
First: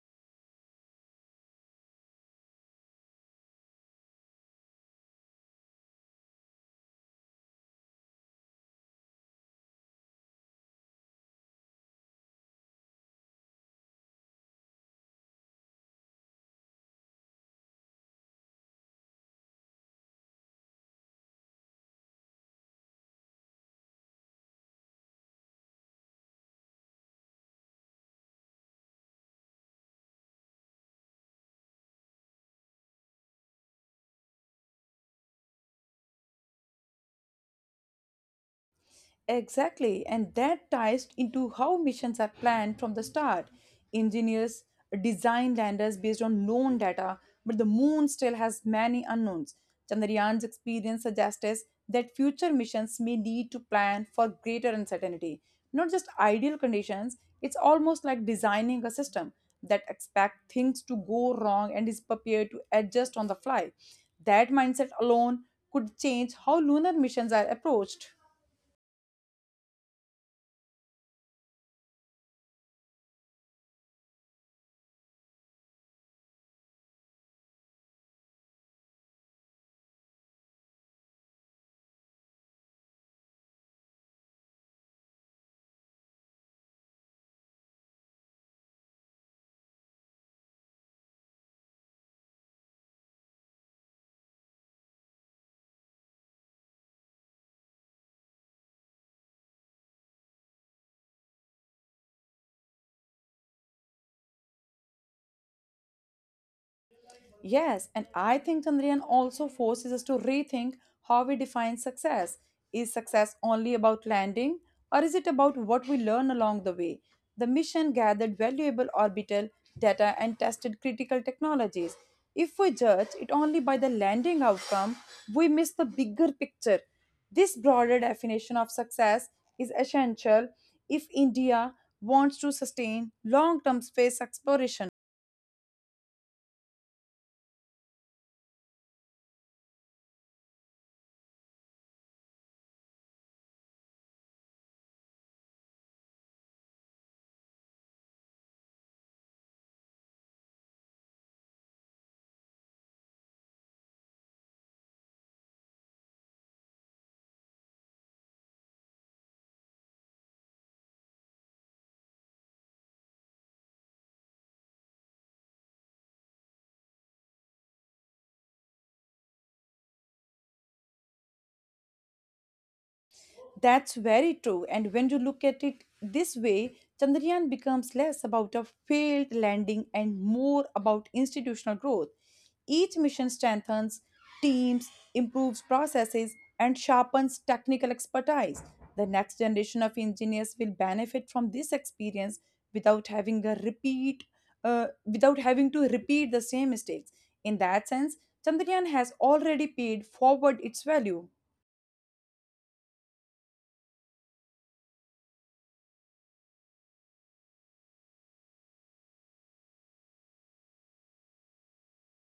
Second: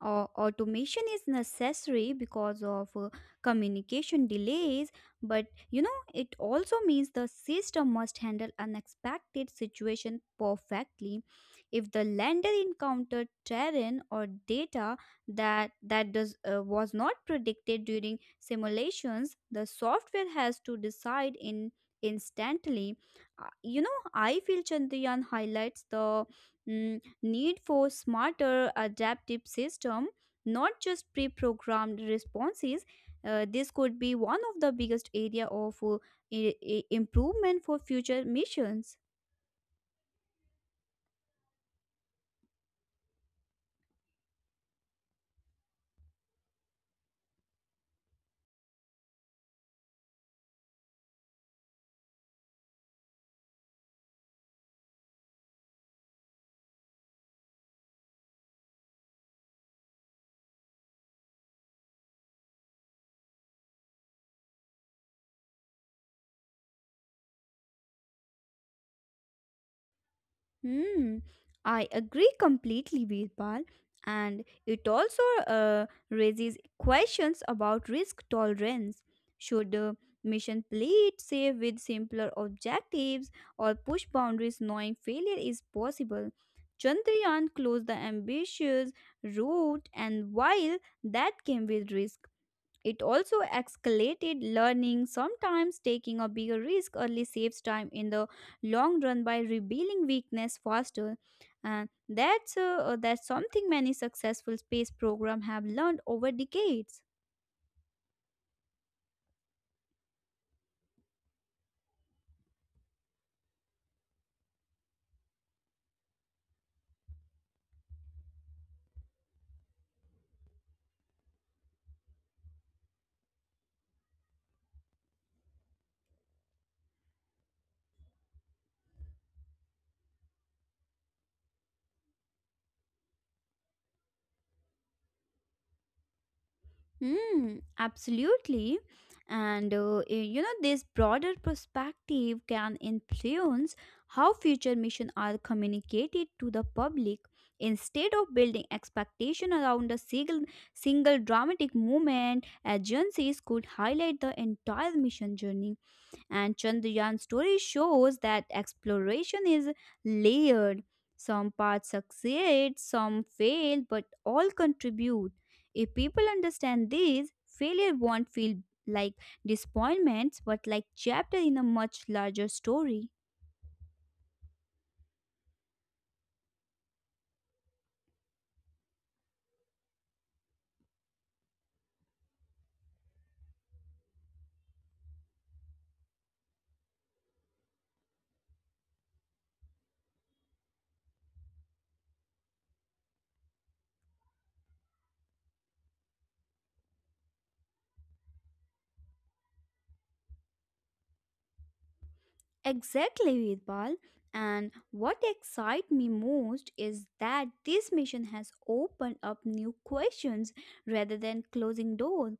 B: Automation is necessary because of communication delays, but you know it also means the system must handle unexpected situation perfectly. If the lander encountered terrain or data that that does was not predicted during simulations, the software has to decide in instantly. You know, I feel Chandrayaan highlights the need for smarter adaptive system, not just pre-programmed responses. This could be one of the biggest area of improvement for future missions.
A: Exactly, and that ties into how missions are planned from the start. Engineers design landers based on known data, but the moon still has many unknowns. Chandrayaan's experience suggests us that future missions may need to plan for greater uncertainty, not just ideal conditions. It's almost like designing a system that expects things to go wrong and is prepared to adjust on the fly. That mindset alone could change how lunar missions are approached.
B: Hmm, I agree completely, Veerpal. And it also raises questions about risk tolerance. Should the mission play it safe with simpler objectives or push boundaries knowing failure is possible? Chandrayaan closed the ambitious route, and while that came with risk, it also escalated learning, sometimes taking a bigger risk early saves time in the long run by revealing weakness faster. And that's something many successful space programs have learned over decades.
A: Yes, and I think Chandrayaan also forces us to rethink how we define success. Is success only about landing, or is it about what we learn along the way? The mission gathered valuable orbital data and tested critical technologies. If we judge it only by the landing outcome, we miss the bigger picture. This broader definition of success is essential if India wants to sustain long term space exploration.
B: Mm, absolutely. And you know, this broader perspective can influence how future missions are communicated to the public. Instead of building expectation around a single dramatic moment, agencies could highlight the entire mission journey and Chandrayaan's story shows that exploration is layered. Some parts succeed, some fail, but all contribute. If people understand this, failure won't feel like disappointments, but like chapter in a much larger story.
A: That's very true. And when you look at it this way, Chandrayaan becomes less about a failed landing and more about institutional growth. Each mission strengthens teams, improves processes, and sharpens technical expertise. The next generation of engineers will benefit from this experience without having a repeat, without having to repeat the same mistakes. In that sense, Chandrayaan has already paid forward its value.
B: Exactly, Vidpal. And what excites me most is that this mission has opened up new questions rather than closing doors.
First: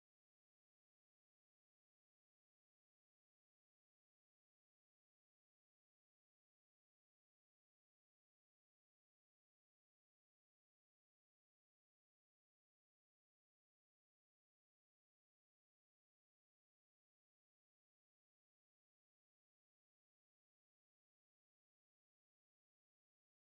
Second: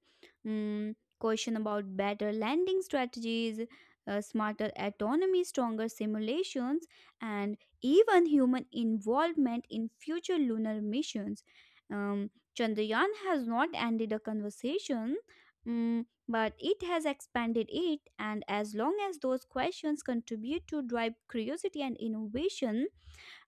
B: Mm, question about better landing strategies, smarter autonomy, stronger simulations, and even human involvement in future lunar missions. Um, Chandrayaan has not ended a conversation. Mm, but it has expanded it and as long as those questions contribute to drive curiosity and innovation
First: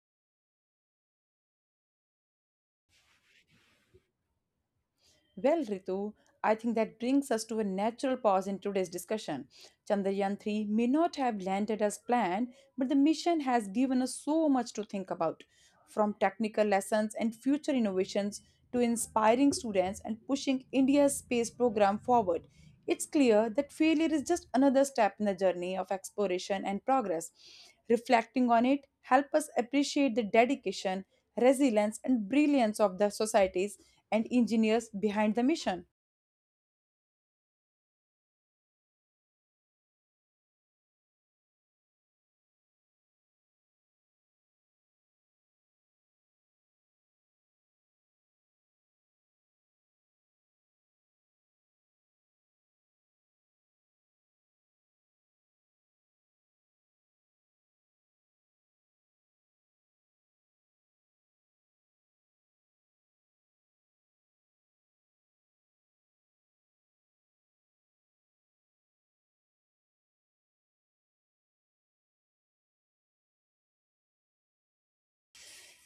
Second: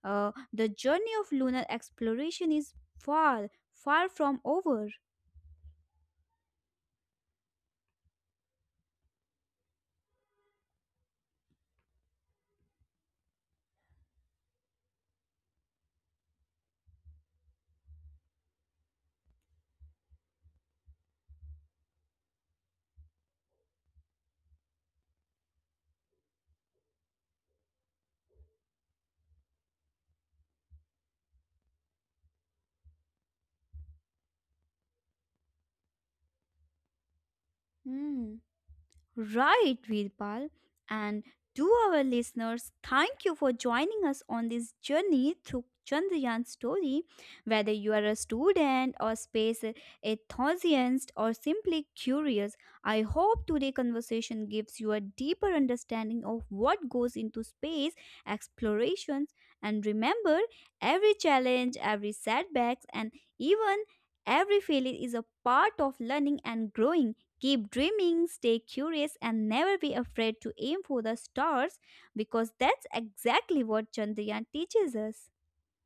B: the journey of lunar exploration is far, far from over.
A: Well, Ritu, I think that brings us to a natural pause in today's discussion. Chandrayaan 3 may not have landed as planned, but the mission has given us so much to think about, from technical lessons and future innovations to inspiring students and pushing India's space program forward. It's clear that failure is just another step in the journey of exploration and progress. Reflecting on it help us appreciate the dedication, resilience, and brilliance of the societies and engineers behind the mission.
B: Hmm. Right, Veerpal. And to our listeners, thank you for joining us on this journey through Chandrayan's story. Whether you are a student or space enthusiast or simply curious, I hope today's conversation gives you a deeper understanding of what goes into space explorations. And remember, every challenge, every setback, and even every failure is a part of learning and growing. Keep dreaming, stay curious, and never be afraid to aim for the stars because that's exactly what Chandrayaan teaches us.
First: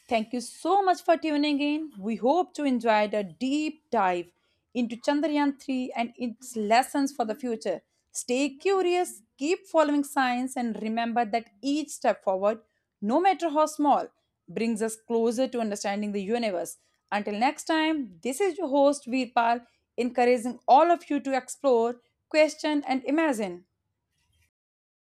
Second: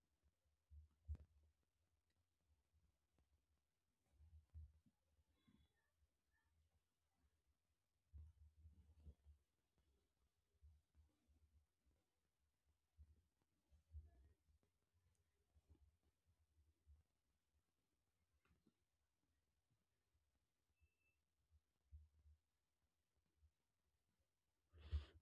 A: Thank you so much for tuning in. We hope to enjoy the deep dive into Chandrayaan 3 and its lessons for the future. Stay curious, keep following science, and remember that each step forward, no matter how small, brings us closer to understanding the universe. Until next time, this is your host Veerpal, encouraging all of you to explore, question, and imagine.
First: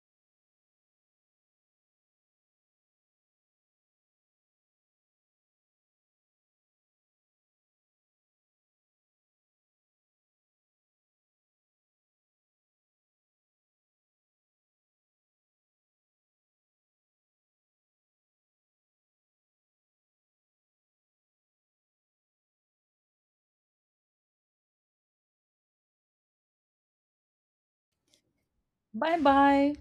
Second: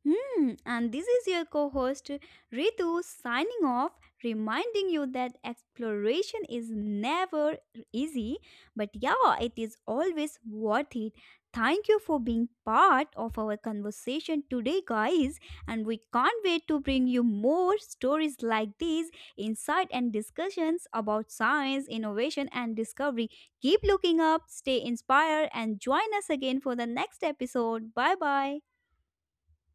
B: Hmm, and this is your co host Ritu signing off, reminding you that exploration is never easy, but yeah, it is always worth it. Thank you for being part of our conversation today, guys, and we can't wait to bring you more stories like these, insight and discussions about science, innovation, and discovery. Keep looking up, stay inspired, and join us again for the next episode. Bye bye.
A: Bye bye.